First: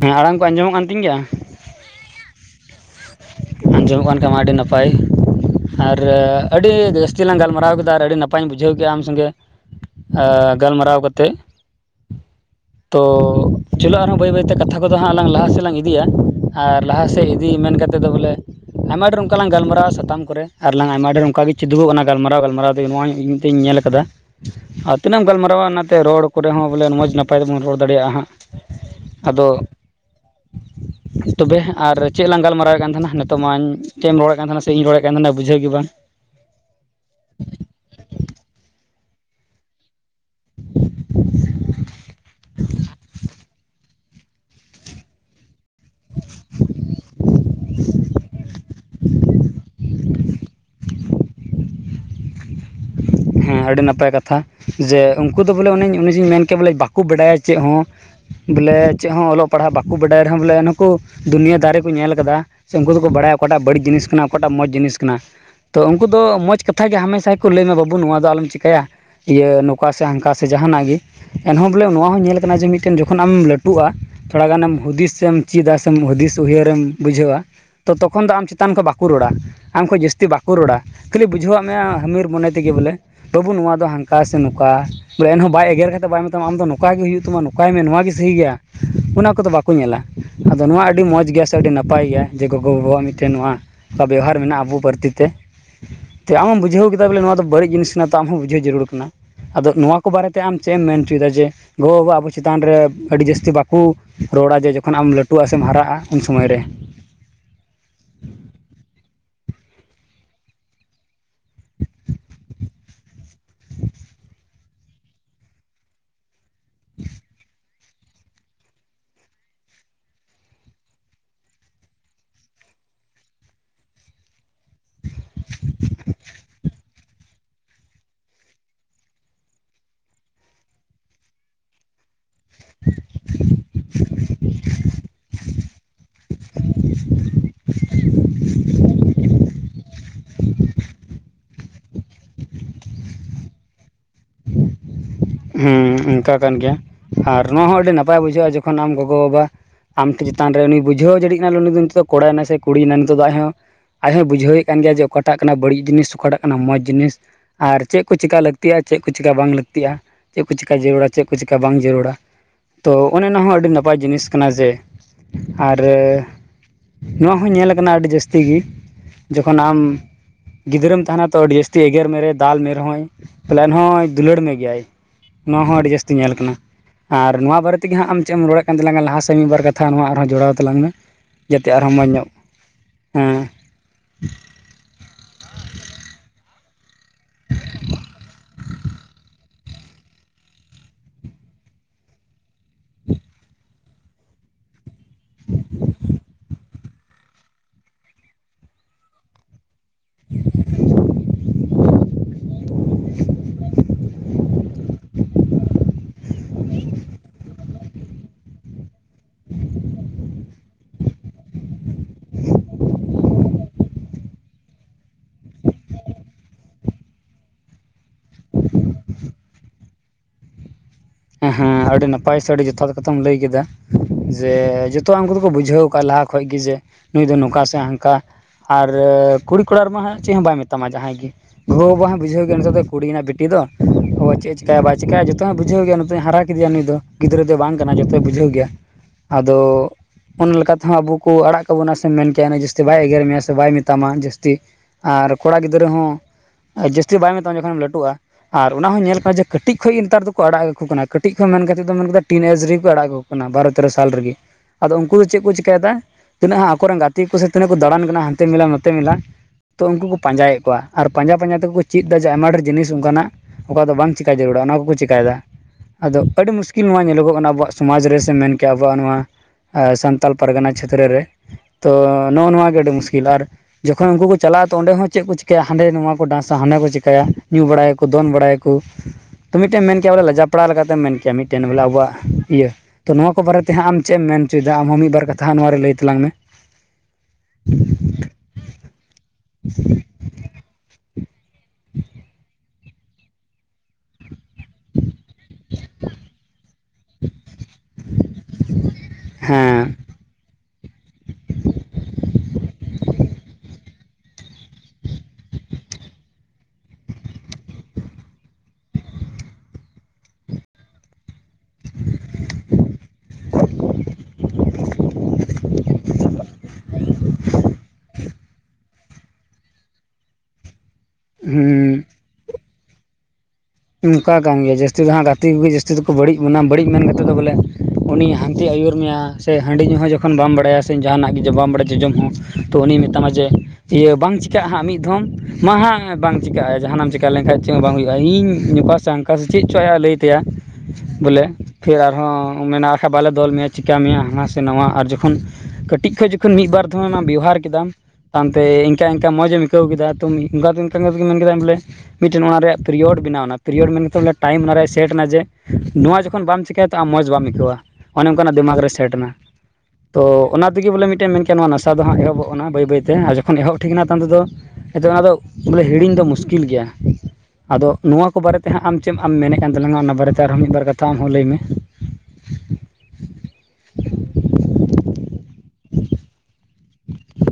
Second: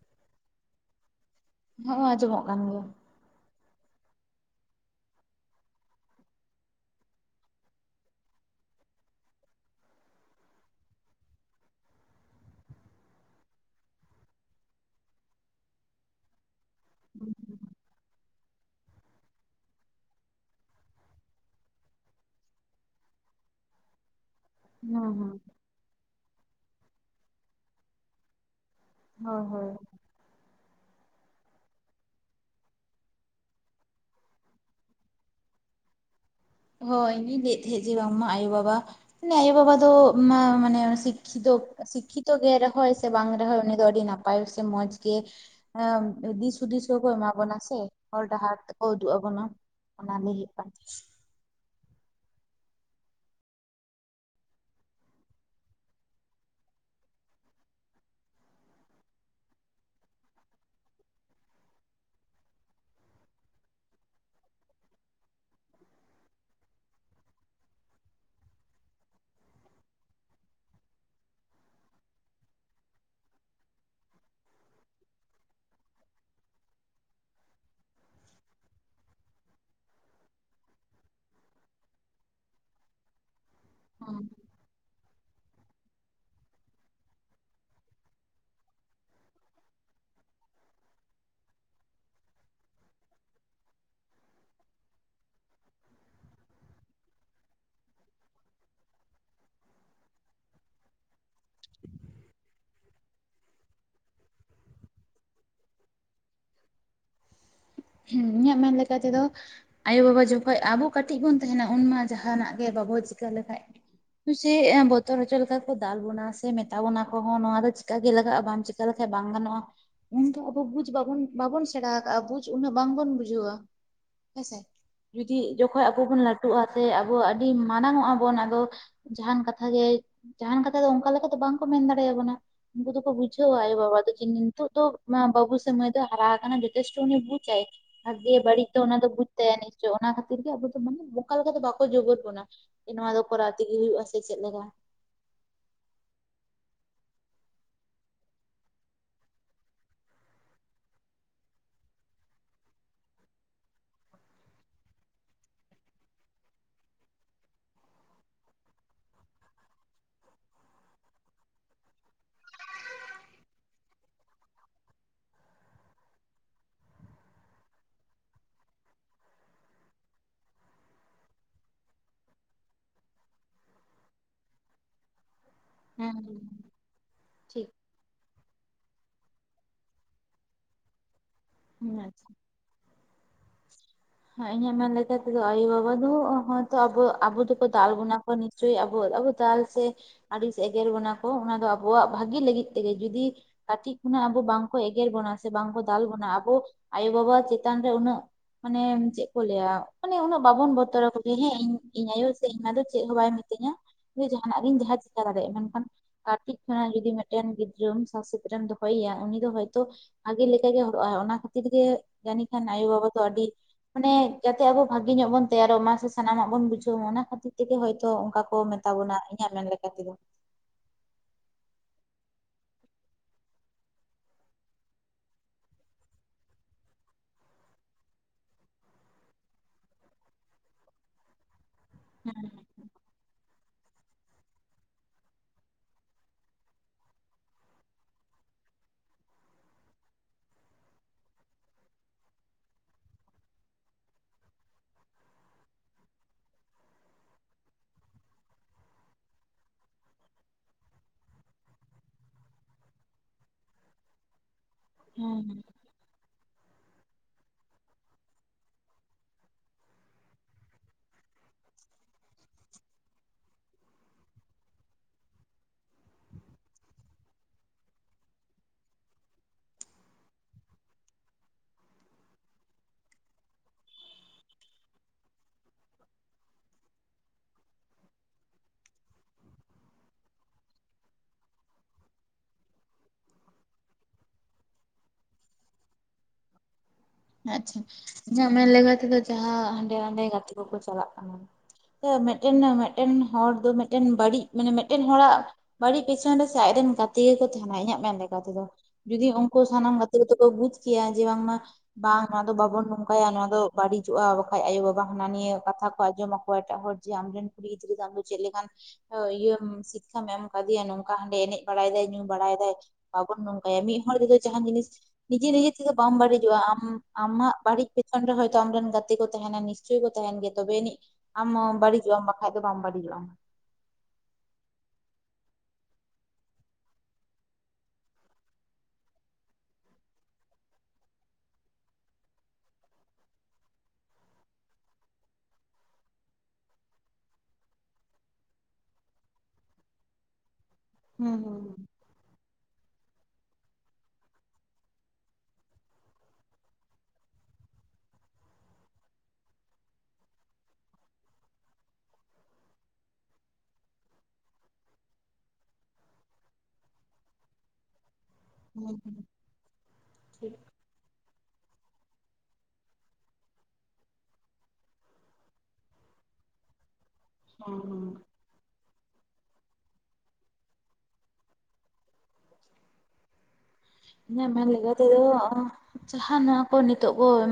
ᱦᱮᱸ ᱟᱲᱟᱝ ᱠᱚ ᱟᱸᱡᱚᱢᱚᱜ ᱠᱟᱱ ᱛᱤᱧ ᱜᱮᱭᱟ ᱦᱚᱸ ᱟᱸᱡᱚᱢᱚᱜ ᱠᱟᱱ ᱜᱮᱭᱟ ᱟᱸᱡᱚᱢᱚᱜ ᱠᱟᱱ ᱛᱟᱢᱟ ᱟᱹᱰᱤ ᱱᱟᱯᱟᱭ ᱟᱨ ᱟᱹᱰᱤ ᱡᱟᱹᱥᱛᱤ ᱞᱟᱝ ᱜᱟᱞᱢᱟᱨᱟᱣ ᱠᱮᱫᱟ ᱟᱨ ᱟᱹᱰᱤ ᱱᱟᱯᱟᱭᱤᱧ ᱵᱩᱡᱷᱟᱹᱣ ᱠᱮᱫᱼᱟ ᱟᱢ ᱥᱚᱸᱜᱮ ᱜᱟᱞᱢᱟᱨᱟᱣ ᱠᱟᱛᱮᱫ ᱛᱚ ᱪᱚᱞᱚ ᱟᱨᱦᱚᱸ ᱵᱟᱹᱭ ᱵᱟᱹᱭᱛᱮ ᱠᱟᱛᱷᱟ ᱠᱚᱫᱚ ᱦᱟᱸᱜ ᱞᱟᱦᱟ ᱥᱮᱫ ᱞᱟᱝ ᱤᱫᱤᱭᱟ ᱟᱨ ᱞᱟᱦᱟᱟᱥᱮᱫ ᱤᱫᱤ ᱢᱮᱱ ᱠᱟᱛᱮᱫ ᱫᱚ ᱵᱚᱞᱮ ᱟᱭᱢᱟ ᱰᱷᱮᱨ ᱚᱱᱠᱟ ᱞᱟᱝ ᱜᱟᱞᱟᱨᱣᱟ ᱥᱟᱛᱟᱢ ᱟᱭᱢᱟ ᱰᱷᱮᱨ ᱚᱱᱟᱜᱮ ᱪᱮᱫᱚᱜ ᱠᱟᱱᱟ ᱜᱟᱞᱢᱟᱨᱟᱣ ᱜᱟᱞᱢᱟᱨᱟᱣ ᱫᱚ ᱱᱚᱣᱟ ᱤᱧ ᱤᱧ ᱧᱮᱞ ᱟᱠᱟᱫᱟ ᱦᱩᱸ ᱛᱤᱱᱟᱹᱜ ᱮᱢ ᱦᱩᱸ ᱜᱟᱞᱢᱟᱨᱟᱣᱟ ᱚᱱᱟᱛᱮ ᱨᱚᱲ ᱠᱚᱨᱮ ᱦᱚᱸ ᱵᱚᱞᱮ ᱢᱚᱡᱽ ᱱᱟᱯᱟᱭ ᱛᱮᱵᱚᱱ ᱨᱚᱲ ᱫᱟᱲᱮᱭᱟᱜᱼᱟ ᱦᱟᱸᱜ ᱦᱳᱭ ᱟᱫᱚ ᱦᱳᱭ ᱛᱚᱵᱮ ᱟᱨ ᱪᱮᱫ ᱞᱟᱝ ᱜᱟᱞᱢᱟᱨᱟᱣ-ᱟ ᱠᱟᱱ ᱛᱟᱦᱮᱱᱟ ᱱᱤᱛᱚᱜ ᱢᱟᱧ ᱪᱮᱫ ᱮᱢ ᱨᱚᱲᱮᱫ ᱠᱟᱱ ᱛᱟᱦᱮᱱᱟ ᱥᱮ ᱤᱧ ᱨᱚᱲᱮᱫ ᱠᱟᱱ ᱛᱟᱦᱮᱱᱟ ᱵᱩᱡᱷᱟᱹᱣ ᱜᱮ ᱵᱟᱝ ᱦᱳᱭ ᱤᱧᱜᱮ ᱞᱟᱭᱮᱫ ᱛᱟᱦᱮᱡ ᱡᱮ ᱵᱟᱝ ᱢᱟ ᱟᱭᱳ ᱵᱟᱵᱟ ᱮ ᱟᱭᱳᱼᱵᱟᱵᱟ ᱫᱚ ᱢᱟᱱᱮ ᱥᱤᱠᱠᱷᱤᱛᱚ ᱥᱤᱠᱠᱷᱤᱛᱚ ᱜᱮ ᱨᱮᱦᱚᱸᱭ ᱥᱮ ᱵᱟᱝ ᱨᱮᱦᱚᱸᱭ ᱩᱱᱤ ᱫᱚ ᱟᱹᱰᱤ ᱱᱟᱯᱟᱭ ᱯᱟᱭᱮᱥ ᱥᱮ ᱢᱚᱡᱽ ᱜᱮ ᱫᱤᱥ ᱦᱩᱫᱤᱥ ᱦᱚᱸᱠᱚ ᱮᱢᱟ ᱵᱚᱱᱟ ᱥᱮ ᱦᱚᱨ ᱰᱟᱦᱟᱨ ᱛᱮᱠᱚ ᱩᱫᱩᱜ ᱟᱵᱚᱱᱟ ᱚᱱᱟ ᱞᱟᱹᱭ ᱦᱚᱭᱚᱜ ᱠᱟᱱ ᱛᱟᱦᱮ ᱦᱮᱸ ᱟᱹᱰᱤ ᱱᱟᱯᱟᱭ ᱠᱟᱛᱷᱟ ᱡᱮ ᱩᱱᱠᱩ ᱫᱚ ᱵᱚᱞᱮ ᱩᱱᱤ ᱡᱮᱧ ᱢᱮᱱ ᱠᱮᱜ ᱵᱚᱞᱮ ᱵᱟᱠᱚ ᱵᱟᱰᱟᱭᱟ ᱪᱮᱫ ᱦᱚᱸ ᱵᱚᱞᱮ ᱪᱮᱫ ᱦᱚᱸ ᱚᱞᱚᱜ ᱯᱟᱲᱦᱟᱜ ᱵᱟᱠᱚ ᱵᱟᱰᱟᱭ ᱨᱮᱦᱚᱸ ᱵᱚᱞᱮ ᱩᱱᱠᱩ ᱫᱩᱱᱤᱭᱟᱹ ᱫᱟᱨᱮ ᱠᱚ ᱧᱮᱞ ᱠᱟᱫᱟ ᱥᱮ ᱩᱱᱠᱩ ᱫᱚᱠᱚ ᱵᱟᱲᱟᱭᱟ ᱚᱠᱟᱴᱟᱜ ᱵᱟᱹᱲᱤᱡ ᱡᱤᱱᱤᱥ ᱠᱟᱱᱟ ᱚᱠᱟᱴᱟᱜ ᱢᱚᱡᱽ ᱡᱤᱱᱤᱥ ᱠᱟᱱᱟ ᱛᱚ ᱩᱱᱠᱩ ᱫᱚ ᱢᱚᱸᱡᱽ ᱠᱟᱛᱷᱟ ᱜᱮ ᱦᱟᱢᱮᱥᱟ ᱜᱮ ᱞᱟᱹᱭᱟᱢᱟ ᱵᱟᱹᱵᱩ ᱱᱚᱣᱟ ᱫᱚ ᱟᱞᱚᱢ ᱪᱤᱠᱟᱹᱭᱟ ᱤᱭᱟᱹ ᱱᱚᱝᱠᱟ ᱥᱮ ᱦᱟᱸᱝᱠᱟ ᱥᱮ ᱡᱟᱦᱟᱱᱟᱜ ᱜᱮ ᱮᱱᱦᱚᱸ ᱵᱚᱞᱮ ᱱᱚᱣᱟ ᱦᱚᱸ ᱧᱮᱞ ᱠᱟᱱᱟ ᱡᱮ ᱢᱤᱫᱴᱮᱱ ᱡᱚᱠᱷᱚᱱ ᱟᱢᱮᱢ ᱞᱟᱹᱴᱩᱜᱼᱟ ᱛᱷᱚᱲᱟ ᱜᱟᱱᱮᱢ ᱦᱩᱫᱤᱥ ᱮᱢ ᱪᱮᱫᱟ ᱥᱮ ᱦᱩᱫᱤᱥ ᱩᱭᱦᱟᱹᱨᱮᱢ ᱵᱩᱡᱷᱟᱹᱣᱟ ᱛᱚ ᱛᱚᱠᱷᱚᱱ ᱫᱚ ᱟᱢ ᱪᱮᱛᱟᱱ ᱠᱷᱚᱱ ᱵᱟᱠᱚ ᱨᱚᱲᱟ ᱟᱢ ᱠᱷᱚᱡ ᱡᱟᱹᱥᱛᱤ ᱵᱟᱠᱚ ᱨᱚᱲᱟ ᱠᱷᱟᱹᱞᱤ ᱵᱩᱡᱷᱟᱹᱣᱟᱜ ᱢᱮᱭᱟ ᱟᱢᱤᱨ ᱢᱚᱱᱮᱛᱮ ᱛᱮᱜᱮ ᱵᱚᱞᱮ ᱵᱟᱹᱵᱩ ᱱᱚᱣᱟ ᱫᱚ ᱦᱟᱸᱝᱠᱟ ᱛᱟᱦᱮᱸᱫ᱾ ᱥᱮ ᱱᱚᱝᱠᱟ ᱵᱚᱞᱮ ᱮᱱᱦᱚᱸ ᱵᱟᱭ ᱮᱜᱮᱨ ᱠᱟᱛᱮᱫ ᱵᱟᱭ ᱢᱮᱛᱟᱢᱟ ᱟᱢ ᱫᱚ ᱱᱚᱝᱠᱟ ᱜᱮ ᱦᱩᱭᱩᱜ ᱛᱟᱢᱟ ᱱᱚᱝᱠᱟᱭ ᱢᱮ ᱱᱚᱣᱟ ᱜᱮ ᱥᱟᱦᱤ ᱜᱮᱭᱟ ᱚᱱᱟ ᱠᱚᱫᱚ ᱵᱟᱠᱚ ᱧᱮᱞᱟ ᱟᱫᱚ ᱱᱚᱣᱟ ᱟᱹᱰᱤ ᱢᱚᱡᱽ ᱜᱮᱭᱟ ᱥᱮ ᱟᱹᱰᱤ ᱱᱟᱯᱟᱭ ᱜᱮᱭᱟ ᱡᱮ ᱜᱚᱜᱚᱼᱵᱟᱵᱟᱣᱟᱜ ᱢᱤᱫᱴᱮᱱ ᱱᱚᱣᱟ ᱵᱮᱣᱦᱟᱨ ᱢᱮᱱᱟᱜᱼᱟ ᱟᱵᱚ ᱯᱟᱹᱨᱥᱤ ᱛᱮ ᱛᱚ ᱟᱢᱮᱢ ᱵᱩᱡᱷᱟᱹᱣ ᱠᱮᱫᱟ ᱵᱚᱞᱮ ᱱᱚᱣᱟ ᱫᱚ ᱵᱟᱹᱲᱤᱡ ᱡᱤᱱᱤᱥ ᱠᱟᱱᱟ ᱛᱚ ᱟᱢ ᱦᱚᱸ ᱵᱩᱡᱷᱟᱹᱣ ᱡᱟᱹᱨᱩᱲ ᱠᱟᱱᱟ ᱟᱫᱚ ᱱᱚᱣᱟ ᱠᱚ ᱵᱟᱨᱮᱛᱮ ᱟᱢ ᱪᱮᱫ ᱮᱢ ᱢᱮᱱ ᱚᱪᱚᱭᱮᱫᱟ ᱡᱮ ᱜᱚᱼᱵᱟᱵᱟ ᱟᱵᱚ ᱪᱮᱛᱟᱱ ᱨᱮ ᱟᱹᱰᱤ ᱡᱟᱹᱥᱛᱤ ᱵᱟᱠᱚ ᱨᱚᱲᱟ ᱡᱮ ᱡᱚᱠᱷᱚᱱ ᱟᱢ ᱞᱟᱹᱴᱩᱜᱼᱟ ᱥᱮᱢ ᱦᱟᱨᱟᱜᱼᱟ ᱩᱱ ᱥᱩᱢᱚᱭ ᱨᱮ ᱦᱮᱸ ᱤᱧᱟᱹᱜ ᱢᱮᱱ ᱞᱮᱠᱟ ᱛᱮᱫᱚ ᱟᱭᱳᱼᱵᱟᱵᱟ ᱡᱚᱠᱷᱚᱱ ᱟᱵᱚ ᱠᱟᱹᱴᱤᱡ ᱵᱚᱱ ᱛᱟᱦᱮᱱᱟ ᱩᱱᱢᱟ ᱡᱟᱦᱟᱱᱟᱜ ᱜᱮ ᱵᱟᱵᱚ ᱪᱤᱠᱟᱹ ᱞᱮᱠᱷᱟᱡ ᱵᱚᱛᱚᱨ ᱦᱚᱪᱚ ᱞᱮᱠᱟ ᱠᱚ ᱫᱟᱞ ᱵᱚᱱᱟ ᱥᱮ ᱢᱮᱛᱟ ᱵᱚᱱᱟ ᱠᱚᱦᱚᱸ ᱱᱚᱣᱟ ᱫᱚ ᱪᱮᱠᱟ ᱜᱮ ᱞᱟᱜᱟᱜᱼᱟ ᱵᱟᱝ ᱚᱱᱠᱟ ᱞᱮᱠᱟᱱ ᱵᱟᱝ ᱜᱟᱱᱚᱜᱼᱟ ᱩᱱ ᱫᱚ ᱟᱵᱚ ᱵᱩᱡᱽ ᱵᱟᱵᱚᱱ ᱵᱟᱵᱚᱱ ᱥᱮᱬᱟ ᱟᱠᱟᱜᱼᱟ ᱵᱩᱡᱽ ᱩᱱᱟᱹᱜ ᱵᱟᱝ ᱵᱚᱱ ᱵᱩᱡᱷᱟᱹᱣᱟ ᱦᱮᱸᱥᱮ ᱡᱩᱫᱤ ᱡᱚᱠᱷᱚᱱ ᱟᱵᱚ ᱵᱚᱱ ᱞᱟᱹᱴᱩᱜᱼᱟ ᱟᱵᱚᱣᱟᱜ ᱟᱹᱰᱤ ᱟᱹᱰᱤ ᱢᱟᱨᱟᱝᱚᱜ ᱟᱵᱚᱱ ᱟᱫᱚ ᱡᱟᱦᱟᱱ ᱠᱟᱛᱷᱟ ᱜᱮ ᱡᱟᱦᱟᱱ ᱠᱟᱛᱷᱟ ᱫᱚ ᱚᱱᱠᱟ ᱞᱮᱠᱟ ᱫᱚ ᱵᱟᱝ ᱠᱚ ᱢᱮᱱ ᱫᱟᱲᱮ ᱟᱵᱚᱱᱟ ᱩᱱᱠᱩ ᱫᱚᱠᱚ ᱵᱩᱡᱷᱟᱹᱣᱟ ᱟᱭᱳ ᱵᱟᱵᱟ ᱫᱚ ᱡᱮᱹ ᱱᱤᱛᱚᱜ ᱫᱚ ᱵᱟᱹᱵᱩ ᱥᱮ ᱢᱟᱹᱭ ᱫᱚ ᱦᱟᱨᱟ ᱟᱠᱟᱱᱟ ᱡᱚᱛᱷᱮᱥᱴᱚ ᱩᱱᱤ ᱵᱩᱡ ᱵᱷᱟᱜᱮ ᱵᱟᱹᱲᱤᱡ ᱫᱚ ᱚᱱᱟ ᱫᱚ ᱵᱩᱡ ᱛᱟᱭᱟ ᱱᱤᱥᱪᱭ ᱚᱱᱟ ᱠᱷᱟᱹᱛᱤᱨ ᱜᱮ ᱟᱵᱚ ᱫᱚ ᱢᱟᱱᱮ ᱚᱠᱟ ᱞᱮᱠᱟ ᱫᱚ ᱵᱟᱠᱚ [inaudible] ᱵᱚᱱᱟ ᱱᱚᱣᱟ ᱫᱚ ᱠᱚᱨᱟᱣ ᱛᱮᱜᱮ ᱦᱩᱭᱩᱜᱼᱟ ᱥᱮ ᱪᱮᱫ ᱞᱮᱠᱟ ᱦᱩᱸ ᱚᱱᱠᱟ ᱠᱟᱱ ᱜᱮᱭᱟ ᱟᱨ ᱱᱚᱣᱟ ᱦᱚᱸ ᱟᱹᱰᱤ ᱱᱟᱯᱟᱭ ᱵᱩᱡᱷᱟᱹᱜᱼᱟ ᱡᱚᱠᱷᱚᱱ ᱟᱢ ᱜᱚᱜᱚᱼᱵᱟᱵᱟ ᱾ ᱟᱢ ᱴᱷᱮᱱ ᱪᱮᱛᱟᱱ ᱨᱮ ᱩᱱᱤ ᱵᱩᱡᱷᱟᱹᱣ ᱡᱟᱲᱤᱱᱟᱭ ᱩᱱᱤ ᱫᱚ ᱱᱤᱛᱚᱜ ᱠᱚᱲᱟ ᱱᱟᱭ ᱥᱮ ᱠᱩᱲᱤ ᱱᱟᱭ ᱱᱤᱛᱚᱜ ᱫᱚ ᱟᱡ ᱦᱚᱸ, ᱟᱡ ᱦᱚᱭ ᱵᱩᱡᱷᱟᱹᱣᱮᱫ ᱠᱟᱱ ᱜᱮᱭᱟ ᱡᱮ ᱚᱠᱟᱴᱟᱜ ᱠᱟᱱᱟ ᱵᱟᱹᱲᱤᱡ ᱡᱤᱱᱤᱥ ᱚᱠᱟᱴᱟᱜ ᱠᱟᱱᱟ ᱢᱚᱡᱽ ᱡᱤᱱᱤᱥ, ᱟᱨ ᱪᱮᱫ ᱠᱚ ᱪᱮᱠᱟ ᱞᱟᱹᱠᱛᱤᱭᱟ ᱾ ᱪᱮᱫ ᱠᱚ ᱪᱤᱠᱟ ᱵᱟᱝ ᱞᱟᱹᱠᱛᱤᱜᱼᱟ ᱪᱮᱫ ᱠᱚ ᱪᱤᱠᱟᱹ ᱡᱟᱹᱨᱩᱲᱟ ᱪᱮᱫ ᱠᱚ ᱪᱤᱠᱟᱹ ᱵᱟᱝ ᱡᱟᱹᱨᱩᱲᱟ ᱛᱚ ᱚᱱᱮ ᱚᱱᱟ ᱦᱚᱸ ᱟᱹᱰᱤ ᱱᱟᱯᱟᱭ ᱡᱤᱱᱤᱥ ᱠᱟᱱᱟ ᱡᱮ ᱟᱨᱻ ᱱᱚᱣᱟ ᱦᱚᱸ ᱧᱮᱞ ᱠᱟᱱᱟ ᱟᱹᱰᱤ ᱡᱟᱹᱥᱛᱤ ᱜᱮ ᱡᱚᱠᱷᱚᱱ ᱟᱢ ᱜᱤᱫᱽᱨᱟᱹᱢ ᱛᱟᱦᱮᱱᱟ ᱛᱚ ᱟᱹᱰᱤ ᱡᱟᱹᱥᱛᱤ ᱮᱜᱮᱨ ᱢᱮᱨᱮ ᱫᱟᱞ ᱢᱮ ᱨᱮᱦᱚᱸᱭ ᱾ ᱯᱟᱞᱮᱱ ᱦᱚᱸᱭ ᱫᱩᱞᱟᱹᱲ ᱢᱮ ᱜᱮᱭᱟᱭ ᱱᱚᱣᱟ ᱦᱚᱸ ᱟᱹᱰᱤ ᱡᱟᱹᱥᱛᱤ ᱦᱮᱸ ᱧᱮᱞ ᱟᱠᱟᱱᱟ ᱾ ᱟᱨ ᱱᱚᱣᱟ ᱴᱷᱤᱠ ᱵᱟᱨᱮ ᱛᱮᱜᱮ ᱦᱟᱸᱜ ᱟᱢ ᱪᱮᱫ ᱮᱢ ᱨᱚᱲᱮᱫ ᱠᱟᱱ ᱛᱟᱞᱟᱝᱟ ᱞᱟᱦᱟ ᱥᱮᱫ ᱢᱤᱫᱵᱟᱨ ᱠᱟᱛᱷᱟ ᱱᱚᱣᱟ ᱟᱨᱦᱚᱸ ᱡᱚᱲᱟᱣ ᱛᱞᱟᱝ ᱢᱮ, ᱡᱟᱛᱮ ᱟᱨᱦᱚᱸ ᱦᱮᱸ ᱢᱚᱡᱽ ᱟᱪᱪᱷᱟ ᱧᱚᱜ ᱦᱮᱸ ᱦᱮᱸ ᱤᱧᱟᱹᱜ ᱢᱮᱱ ᱞᱮᱠᱟᱛᱮ ᱫᱚ ᱟᱭᱳ ᱵᱟᱵᱟ ᱫᱚ ᱦᱚᱭᱛᱚ ᱟᱵᱚ ᱟᱵᱚ ᱫᱚᱠᱚ ᱫᱟᱞ ᱵᱚᱱᱟ ᱠᱚ ᱪᱮᱜ ᱟᱵᱚ ᱟᱵᱚ ᱫᱟᱞ ᱥᱮ ᱟᱹᱲᱤᱥ ᱮᱜᱮᱨ ᱵᱚᱱᱟ ᱠᱚ ᱚᱱᱟ ᱫᱚ ᱟᱵᱚᱣᱟᱜ ᱵᱷᱟᱜᱤ ᱞᱟᱹᱜᱤᱫ ᱛᱮᱜᱮ ᱡᱩᱫᱤ ᱠᱟᱹᱴᱤᱡ ᱠᱷᱚᱱᱟᱜ ᱟᱵᱚ ᱵᱟᱝ ᱠᱚ ᱮᱜᱮᱨ ᱵᱚᱱᱟ ᱥᱮ ᱵᱟᱝ ᱠᱚ ᱫᱟᱞ ᱵᱚᱱᱟ ᱟᱵᱚ ᱟᱭᱳ ᱵᱟᱵᱟ ᱪᱮᱛᱟᱱ ᱨᱮ ᱩᱱᱟᱹᱜ ᱢᱟᱱᱮ ᱪᱮᱫ ᱠᱚ ᱞᱟᱹᱭᱟ ᱾ ᱢᱟᱱᱮ ᱩᱱᱟᱹᱜ ᱵᱟᱵᱚᱱ ᱵᱚᱛᱚᱨ ᱟᱠᱚ ᱜᱮᱭᱟ ᱦᱮᱸ ᱤᱧ ᱤᱧ ᱟᱭᱳ ᱥᱮ ᱤᱧ ᱢᱟ ᱫᱚ ᱪᱮᱫ ᱦᱚᱸ ᱵᱟᱭ ᱢᱤᱛᱟᱹᱧᱟ ᱡᱮ ᱡᱟᱦᱟᱱᱟᱜ ᱾ ᱤᱧ ᱡᱟᱦᱟᱸ ᱪᱮᱠᱟᱹ ᱫᱟᱲᱮᱭᱟᱜᱼᱟ ᱢᱮᱱᱠᱷᱟᱱ ᱠᱟᱹᱴᱤᱡ ᱠᱷᱚᱱᱟᱜ ᱡᱩᱫᱤ ᱢᱤᱫᱴᱮᱱ ᱜᱤᱫᱽᱨᱟᱹᱢ ᱥᱟᱥᱮᱛ ᱨᱮᱢ ᱫᱚᱦᱚᱭᱮᱭᱟ ᱩᱱᱤ ᱫᱚ ᱦᱚᱭᱛᱚ ᱵᱷᱟᱜᱮ ᱞᱮᱠᱟ ᱜᱮ ᱦᱚᱲᱚᱜᱼᱟᱭ ᱚᱱᱟ ᱠᱷᱟᱹᱛᱤᱨ ᱜᱮ ᱡᱟᱹᱱᱤᱡ ᱠᱷᱟᱱ ᱟᱭᱳ-ᱵᱟᱵᱟ ᱫᱚ ᱟᱹᱰᱤ ᱢᱟᱱᱮ ᱡᱟᱛᱮ ᱟᱵᱚ ᱵᱷᱟᱜᱤ ᱧᱚᱜ ᱵᱚᱱ ᱛᱮᱭᱟᱨᱚᱜ ᱢᱟ ᱥᱮ ᱥᱟᱱᱟᱢᱟᱜ ᱵᱚᱱ ᱵᱩᱡᱷᱟᱹᱣ ᱢᱟ ᱚᱱᱟ ᱠᱷᱟᱹᱛᱤᱨ ᱛᱮᱜᱮ ᱦᱭᱛᱳ ᱚᱱᱠᱟ ᱠᱚ ᱢᱮᱛ ᱛᱟᱵᱚᱱᱟ ᱤᱧᱟᱜ ᱢᱮᱱ ᱞᱮᱠᱟ ᱛᱮᱫᱚ ᱾ ᱦᱮᱸ ᱟᱹᱰᱤ ᱱᱟᱯᱟᱭ ᱥᱮ ᱟᱹᱰᱤ ᱡᱚᱛᱷᱟᱛ ᱠᱟᱛᱷᱟᱢ ᱞᱟᱹᱭ ᱠᱮᱫᱟ ᱾ ᱡᱮ ᱡᱚᱛᱚᱣᱟᱜ ᱩᱱᱠᱩ ᱫᱚᱠᱚ ᱵᱩᱡᱷᱟᱹᱣ ᱠᱟᱜᱼᱟ ᱞᱟᱦᱟ ᱠᱷᱚᱡ ᱜᱮ ᱡᱮ ᱱᱩᱭ ᱫᱚ ᱱᱚᱝᱠᱟ ᱥᱮ ᱦᱟᱱᱠᱟ ᱾ ᱟᱨ ᱠᱩᱲᱤ ᱠᱚᱲᱟ ᱨᱮᱢᱟ ᱦᱟᱸᱜ ᱪᱮᱫ ᱦᱚᱸ ᱵᱟᱭ ᱢᱮᱛᱟᱢᱟ ᱡᱟᱦᱟᱸᱭ ᱜᱮ ᱵᱷᱳᱜᱽ [unintelligible] ᱦᱟᱸᱜ ᱮ ᱵᱩᱡᱷᱟᱹᱣ ᱜᱮᱭᱟ ᱦᱩᱸ ᱱᱤᱛᱚᱜ ᱫᱚ ᱠᱩᱲᱤ ᱮᱱᱟᱭ ᱵᱤᱴᱤ ᱫᱚ ᱟᱵᱚ ᱪᱮᱫ ᱪᱮᱠᱟᱭᱟ ᱵᱟᱭ ᱪᱮᱠᱟᱭᱟ ᱡᱚᱛᱚ ᱦᱟᱸᱜ ᱮ ᱵᱩᱡᱷᱟᱹᱣ ᱜᱮᱭᱟ ᱾ ᱱᱤᱛ ᱫᱚ ᱦᱟᱨᱟ ᱠᱮᱫᱮᱭᱟ ᱱᱩᱭ ᱫᱚ ᱜᱤᱫᱽᱨᱟᱹ ᱫᱚ ᱵᱟᱝ ᱠᱟᱱᱟ ᱡᱚᱛᱚᱭ ᱵᱩᱡᱷᱟᱹᱣ ᱜᱮᱭᱟ ᱾ ᱟᱫᱚ ᱚᱱᱟ ᱞᱮᱠᱟ ᱛᱮᱦᱚᱸ ᱟᱵᱚ ᱠᱚ ᱟᱲᱟᱜ ᱠᱟᱵᱚᱱᱟ ᱥᱮ ᱢᱮᱱ ᱠᱮᱭᱟ ᱡᱟᱹᱥᱛᱤ ᱵᱟᱭ ᱮᱜᱮᱨ ᱢᱮᱭᱟ ᱥᱮ ᱵᱟᱭ ᱢᱮᱛᱟᱢᱟ ᱡᱟᱹᱥᱛᱤ ᱟᱨ ᱠᱚᱲᱟ ᱜᱤᱫᱽᱨᱟᱹ ᱦᱚᱸ, ᱡᱟᱹᱥᱛᱤ ᱵᱟᱭ ᱢᱮᱛᱟᱢᱟ ᱡᱚᱠᱷᱚᱱ ᱞᱟᱹᱴᱩᱜᱼᱟ ᱟᱨ ᱚᱱᱟ ᱦᱚᱸ ᱧᱮᱞ ᱠᱟᱱᱟ ᱡᱮ ᱠᱟᱹᱴᱤᱡ ᱠᱷᱚᱡ ᱜᱮ ᱱᱮᱛᱟᱨ ᱫᱚᱠᱚ ᱟᱲᱟᱜ ᱠᱩ ᱠᱟᱱᱟ ᱠᱟᱹᱴᱤᱡ ᱠᱷᱚᱱ ᱢᱮᱱ ᱠᱟᱛᱮᱫ ᱫᱚ ᱢᱮᱱᱫᱟ ᱛᱤᱱ ᱮᱡᱽ ᱨᱮᱜᱮ ᱠᱚ ᱟᱲᱟᱜ ᱠᱟᱠᱚ ᱠᱟᱱᱟ ᱵᱟᱨᱚ ᱛᱮᱨᱚ ᱥᱟᱞ ᱨᱮᱜᱮ, ᱟᱫᱚ ᱩᱱᱠᱩ ᱫᱚ ᱪᱮᱫ ᱠᱚ ᱪᱤᱠᱟᱹᱭᱮᱫᱟ ᱛᱤᱱᱟᱹᱜ ᱦᱟᱸᱜ ᱟᱠᱚᱨᱮᱱ ᱜᱟᱛᱮ ᱠᱚ ᱥᱮ ᱛᱤᱱᱟᱹᱜ ᱠᱚ ᱫᱟᱬᱟᱱ ᱠᱟᱱᱟ ᱦᱟᱱᱛᱮ ᱢᱮᱞᱟ ᱱᱚᱛᱮ ᱢᱮᱞᱟ ᱾ ᱛᱚ ᱩᱱᱠᱩ ᱠᱚ ᱯᱟᱸᱡᱟᱭᱮᱫ ᱠᱚᱣᱟ ᱟᱨ ᱯᱟᱸᱡᱟ ᱯᱟᱸᱡᱟ ᱛᱮᱠᱚ ᱪᱮᱫ ᱮᱫᱟ ᱡᱮ ᱟᱭᱢᱟ ᱰᱷᱮᱨ ᱡᱤᱱᱤᱥ ᱚᱱᱠᱟᱱᱟᱜ ᱚᱠᱟ ᱫᱚ ᱵᱟᱝ ᱪᱮᱠᱟ ᱡᱟᱹᱨᱩᱲᱟ ᱚᱱᱟ ᱠᱚ ᱠᱚ ᱪᱤᱠᱟᱭᱮᱫᱟ ᱾ ᱟᱫᱚ ᱟᱹᱰᱤ ᱢᱩᱥᱠᱤᱞ ᱱᱚᱣᱟ ᱧᱮᱞᱚᱜᱚᱜ ᱠᱟᱱᱟ ᱟᱵᱚᱣᱟᱜ ᱥᱚᱢᱟᱡᱽ ᱨᱮ ᱥᱮ ᱢᱮᱱᱠᱮ ᱟᱵᱚᱣᱟᱜ ᱱᱚᱣᱟ ᱥᱟᱱᱛᱟᱞ ᱯᱟᱨᱜᱟᱱᱟ ᱪᱷᱮᱛᱨᱚ ᱨᱮ ᱛᱚ ᱱᱚᱜᱼᱚᱭ ᱱᱚᱣᱟ ᱜᱮ ᱟᱹᱰᱤ ᱢᱩᱥᱠᱤᱞ ᱟᱨ, ᱡᱚᱠᱷᱚᱱ ᱩᱱᱠᱩ ᱠᱚ ᱪᱟᱞᱟᱜᱼᱟ ᱛᱚ ᱚᱸᱰᱮ ᱦᱚᱸ ᱪᱮᱫ ᱠᱚ ᱪᱤᱠᱟᱹᱭᱟ ᱦᱟᱸᱰᱮ ᱱᱚᱣᱟ ᱠᱚ ᱰᱟᱱᱥᱟ ᱦᱟᱸᱱᱟ ᱠᱚ ᱪᱮᱠᱟᱹᱭᱟ ᱧᱩ ᱵᱟᱲᱟᱭ ᱟᱠᱚ ᱫᱚᱱ ᱵᱟᱲᱟᱭ ᱟᱠᱚ ᱛᱚ ᱢᱤᱫᱴᱮᱱ ᱢᱮᱱ ᱠᱮᱜᱼᱟ ᱵᱚᱞᱮ ᱞᱟᱡᱟᱯᱟᱲᱟᱣ ᱞᱮᱠᱟᱛᱮᱢ ᱢᱮᱱ ᱠᱮᱭᱟ ᱢᱤᱫᱴᱮᱱ ᱵᱚᱞᱮ ᱟᱵᱚᱣᱟᱜ ᱤᱭᱟᱹ ᱛᱚ ᱱᱚᱣᱟ ᱠᱚ ᱵᱟᱨᱮᱛᱮ ᱦᱟᱸᱜ ᱟᱢ ᱪᱮᱫ ᱮᱢ ᱢᱮᱱ ᱦᱚᱪᱚᱭᱮᱫᱟ ᱟᱢᱦᱚᱸ ᱢᱤᱫᱵᱟᱨ ᱠᱟᱛᱷᱟ ᱱᱚᱣᱟ ᱨᱮ ᱞᱟᱹᱭ ᱛᱟᱞᱟᱝ ᱢᱮ, ᱟᱪᱪᱷᱟ ᱤᱧᱟᱹᱜ ᱢᱮᱱ ᱞᱮᱠᱟ ᱛᱮᱫᱚ ᱡᱟᱦᱟᱸ ᱦᱟᱸᱰᱮ ᱱᱟᱸᱰᱮ ᱜᱟᱛᱮ ᱠᱚ ᱠᱚ ᱪᱟᱞᱟᱜ ᱠᱟᱱᱟ ᱾ ᱛᱚ ᱢᱮᱫᱴᱮᱱ ᱢᱮᱫᱴᱮᱱ ᱦᱚᱲ ᱫᱚ ᱢᱮᱫᱴᱮᱱ ᱵᱟᱹᱲᱤᱡ ᱢᱟᱱᱮ ᱢᱮᱫᱴᱮᱱ ᱦᱚᱲᱟᱜ, ᱵᱟᱹᱲᱤᱡ ᱯᱤᱪᱷᱚᱱ ᱨᱮ ᱥᱮ ᱟᱡᱨᱮᱱ ᱜᱟᱛᱮ ᱜᱮᱠᱚ ᱛᱟᱦᱮᱱᱟ ᱤᱧᱟᱹᱜ ᱢᱮᱱ ᱞᱮᱠᱟ ᱛᱮᱫᱚ ᱾ ᱡᱩᱫᱤ ᱩᱱᱠᱩ ᱥᱟᱱᱟᱢ ᱦᱮᱸ ᱜᱟᱛᱮ ᱠᱚ ᱵᱩᱡᱽ ᱠᱮᱭᱟ ᱡᱮ ᱵᱟᱝᱢᱟ, ᱵᱟᱝ ᱱᱚᱣᱟ ᱫᱚ ᱵᱟᱵᱚᱱ ᱱᱚᱝᱠᱟᱭᱟ ᱱᱚᱣᱟ ᱫᱚ ᱵᱟᱹᱲᱤᱡᱚᱜᱼᱟ ᱵᱟᱠᱷᱟᱡ ᱟᱭᱳ ᱵᱟᱵᱟ ᱦᱟᱱᱟ ᱱᱤᱭᱟᱹ ᱠᱟᱛᱷᱟ ᱠᱚ ᱟᱸᱡᱚᱢ ᱟᱠᱚᱣᱟ ᱮᱴᱟᱜ ᱦᱚᱲ, ᱡᱮ ᱟᱢᱨᱮᱱ ᱠᱩᱲᱤ ᱜᱤᱫᱽᱨᱟᱹ ᱫᱚ ᱟᱢ ᱫᱚ ᱪᱮᱫ ᱞᱮᱠᱟᱱ ᱚ ᱤᱭᱟᱹ ᱥᱤᱠᱷᱟᱢ ᱮᱢ ᱠᱟᱫᱮᱭᱟ ᱱᱚᱝᱠᱟ ᱦᱟᱸᱰᱮ ᱮᱱᱮᱡ ᱵᱟᱲᱟᱭ ᱫᱟᱭ ᱧᱩ ᱵᱟᱲᱟᱭ ᱫᱟᱭ, ᱵᱟᱵᱚᱱ ᱱᱚᱝᱠᱟᱭᱟ ᱢᱤᱫ ᱦᱚᱲ ᱨᱮᱫᱚ ᱡᱟᱦᱟᱱ ᱡᱤᱱᱤᱥ ᱱᱤᱡᱮ ᱱᱤᱡᱮ ᱛᱮᱫᱚ ᱵᱟᱢ ᱵᱟᱹᱲᱤᱡᱚᱜᱼᱟ ᱟᱢ ᱟᱢᱟᱜ ᱵᱟᱹᱲᱤᱡ ᱯᱮᱪᱷᱚᱱ ᱨᱮ ᱦᱚᱭᱛᱳ ᱟᱢᱨᱮᱱ ᱜᱟᱛᱮ ᱠᱚ ᱛᱟᱦᱮᱱᱟ ᱱᱤᱥᱪᱳᱚᱭ ᱠᱚ ᱛᱟᱦᱮᱱ ᱜᱮᱭᱟ ᱛᱚᱵᱮ ᱟᱹᱱᱤᱡ ᱟᱢ ᱦᱩᱸ ᱵᱟᱹᱲᱤᱡᱚᱜ ᱟᱢ ᱵᱟᱠᱷᱟᱡ ᱫᱚ ᱵᱟᱢ ᱵᱟᱹᱲᱤᱡᱚᱜᱼᱟᱢᱟ ᱾ ᱚᱱᱠᱟ ᱠᱟᱱ ᱜᱮᱭᱟ ᱡᱟᱹᱥᱛᱤ ᱫᱚ ᱦᱟᱸᱜ ᱜᱟᱛᱮ ᱠᱚᱜᱮ ᱡᱟᱹᱥᱛᱤ ᱫᱚᱠᱚ ᱵᱟᱹᱲᱤᱡ ᱵᱚᱱᱟ ᱵᱟᱹᱲᱤᱡ ᱢᱮᱱ ᱠᱟᱛᱮᱫ ᱫᱚ ᱵᱚᱞᱮ, ᱩᱱᱤ ᱦᱟᱱᱛᱮ ᱟᱹᱭᱩᱨ ᱢᱮᱭᱟ ᱥᱮ ᱦᱟᱺᱰᱤ ᱧᱩᱚᱜ ᱦᱚᱸ ᱡᱚᱠᱷᱚᱱ ᱵᱟᱢ ᱵᱟᱲᱟᱭᱟ ᱥᱮ ᱡᱟᱦᱟᱱᱟᱜ ᱜᱮ ᱵᱟᱢ ᱵᱟᱲᱟᱭᱟ ᱡᱚᱡᱚᱢ ᱦᱚᱸ, ᱛᱚ ᱩᱱᱤᱭ ᱢᱮᱛᱟᱢᱟ ᱡᱮ ᱤᱭᱟᱹ ᱵᱟᱝ ᱪᱤᱠᱟᱹᱜᱼᱟ ᱦᱟᱸᱜ ᱢᱤᱫ ᱫᱷᱚᱢ ᱢᱟ ᱦᱟᱸᱜ ᱵᱟᱝ ᱪᱤᱠᱟᱹᱜᱼᱟ ᱡᱟᱦᱟᱱᱟᱜ ᱮᱢ ᱪᱤᱠᱟ ᱞᱮᱱᱠᱷᱟᱱ ᱪᱮᱫ ᱦᱚᱸ ᱵᱟᱝ ᱦᱩᱭᱩᱜᱼᱟ ᱤᱧ [unintelligible] ᱧᱯ [unintelligible] ᱥᱟᱝᱠᱟ ᱥᱮ ᱪᱮᱫᱪᱚᱭ ᱞᱟᱹᱭ ᱛᱟᱭᱟ ᱵᱚᱞᱮ ᱦᱩᱸ ᱯᱷᱤᱨ ᱟᱨᱦᱚᱸ ᱢᱮᱱᱟ ᱟᱨᱠᱷᱟᱱ [unintelligible] ᱵᱟᱞᱮ ᱫᱚᱞ ᱢᱮᱭᱟ ᱪᱤᱠᱟᱹ ᱢᱮᱭᱟ ᱦᱟᱱᱟ ᱥᱮ ᱱᱚᱣᱟ ᱟᱨ ᱡᱚᱠᱷᱚᱱ ᱠᱟᱹᱴᱤᱡ ᱠᱷᱚᱡ ᱡᱚᱠᱷᱚᱱ ᱢᱤᱫᱵᱟᱨ ᱫᱷᱚᱨᱮᱢ ᱵᱮᱣᱦᱟᱨ ᱠᱮᱫᱟᱢ ᱛᱟᱭᱚᱢᱛᱮ ᱤᱱᱠᱟᱹ ᱤᱱᱠᱟᱹ ᱢᱚᱸᱡᱮᱢ ᱟᱹᱭᱠᱟᱹᱣ ᱠᱮᱫᱟ ᱛᱚ ᱚᱱᱠᱟ ᱠᱚ ᱢᱮᱱ ᱠᱮᱫᱟ ᱵᱚᱞᱮ ᱢᱤᱫᱴᱮᱱ ᱚᱱᱟ ᱨᱮᱭᱟᱜ ᱯᱮᱨᱤᱭᱳᱰ ᱵᱮᱱᱟᱣ ᱚᱱᱟ ᱯᱤᱨᱤᱭᱳᱰ ᱢᱮᱱ ᱠᱟᱛᱮᱫ ᱵᱚᱞᱮ ᱴᱟᱭᱤᱢ ᱚᱱᱟᱨᱮ ᱥᱮᱴ ᱮᱱᱟ ᱡᱮ ᱱᱚᱣᱟ ᱡᱚᱠᱷᱚᱱ ᱵᱟᱢ ᱪᱮᱤᱠᱟᱹ ᱛᱚ ᱟᱢ ᱢᱚᱸᱡᱽ ᱵᱟᱢ ᱟᱹᱭᱠᱟᱹᱣᱟ ᱚᱱᱮ ᱚᱱᱠᱟᱱᱟᱜ ᱫᱮᱢᱟᱜᱽ ᱦᱩᱸ ᱨᱮ ᱦᱩᱸ ᱥᱮᱴ ᱦᱩᱸ ᱮᱱᱟ ᱛᱚ ᱴᱷᱤᱠ ᱚᱱᱟ ᱛᱮᱜᱮ ᱵᱚᱞᱮ ᱢᱤᱫᱴᱮᱱ ᱢᱮᱱᱼᱼ ᱪᱮ ᱱᱚᱣᱟ ᱱᱟᱥ ᱫᱚ ᱦᱟᱸᱜ ᱮᱦᱚᱵᱚᱜ ᱠᱟᱱᱟ ᱵᱟᱹᱭ ᱵᱟᱹᱭᱛᱮ ᱟᱨ ᱡᱚᱠᱷᱚᱱ ᱮᱦᱚᱵ ᱴᱷᱤᱠᱱᱟ ᱛᱟᱭᱚᱢ ᱛᱮᱫᱚ ᱟᱫᱚ ᱚᱱᱟ ᱫᱚ ᱵᱚᱞᱮ ᱦᱤᱲᱤᱧ ᱫᱚ ᱢᱩᱥᱠᱤᱞ ᱜᱮᱭᱟ ᱦᱩᱸ ᱟᱫᱚ ᱦᱩᱸ ᱱᱚᱣᱟ ᱠᱚ ᱵᱟᱨᱮᱛᱮ ᱦᱟᱸᱜ ᱟᱢ ᱪᱮᱫ ᱮᱢ ᱢᱮᱱᱮᱫ ᱠᱟᱱ ᱛᱟᱞᱟᱝᱟ ᱚᱱᱟ ᱵᱟᱨᱮᱛᱮ ᱟᱨᱦᱚᱸ ᱢᱤᱫ ᱵᱟᱨ ᱠᱟᱛᱷᱟ ᱟᱢ ᱞᱟᱹᱭ ᱢᱮ ᱤᱧᱟᱹᱜ ᱢᱮᱱ ᱞᱮᱠᱟ ᱛᱮᱫᱚ ᱡᱟᱦᱟᱸ ᱱᱚᱣᱟ ᱠᱚ ᱱᱤᱛᱚᱜ ᱵᱚᱱ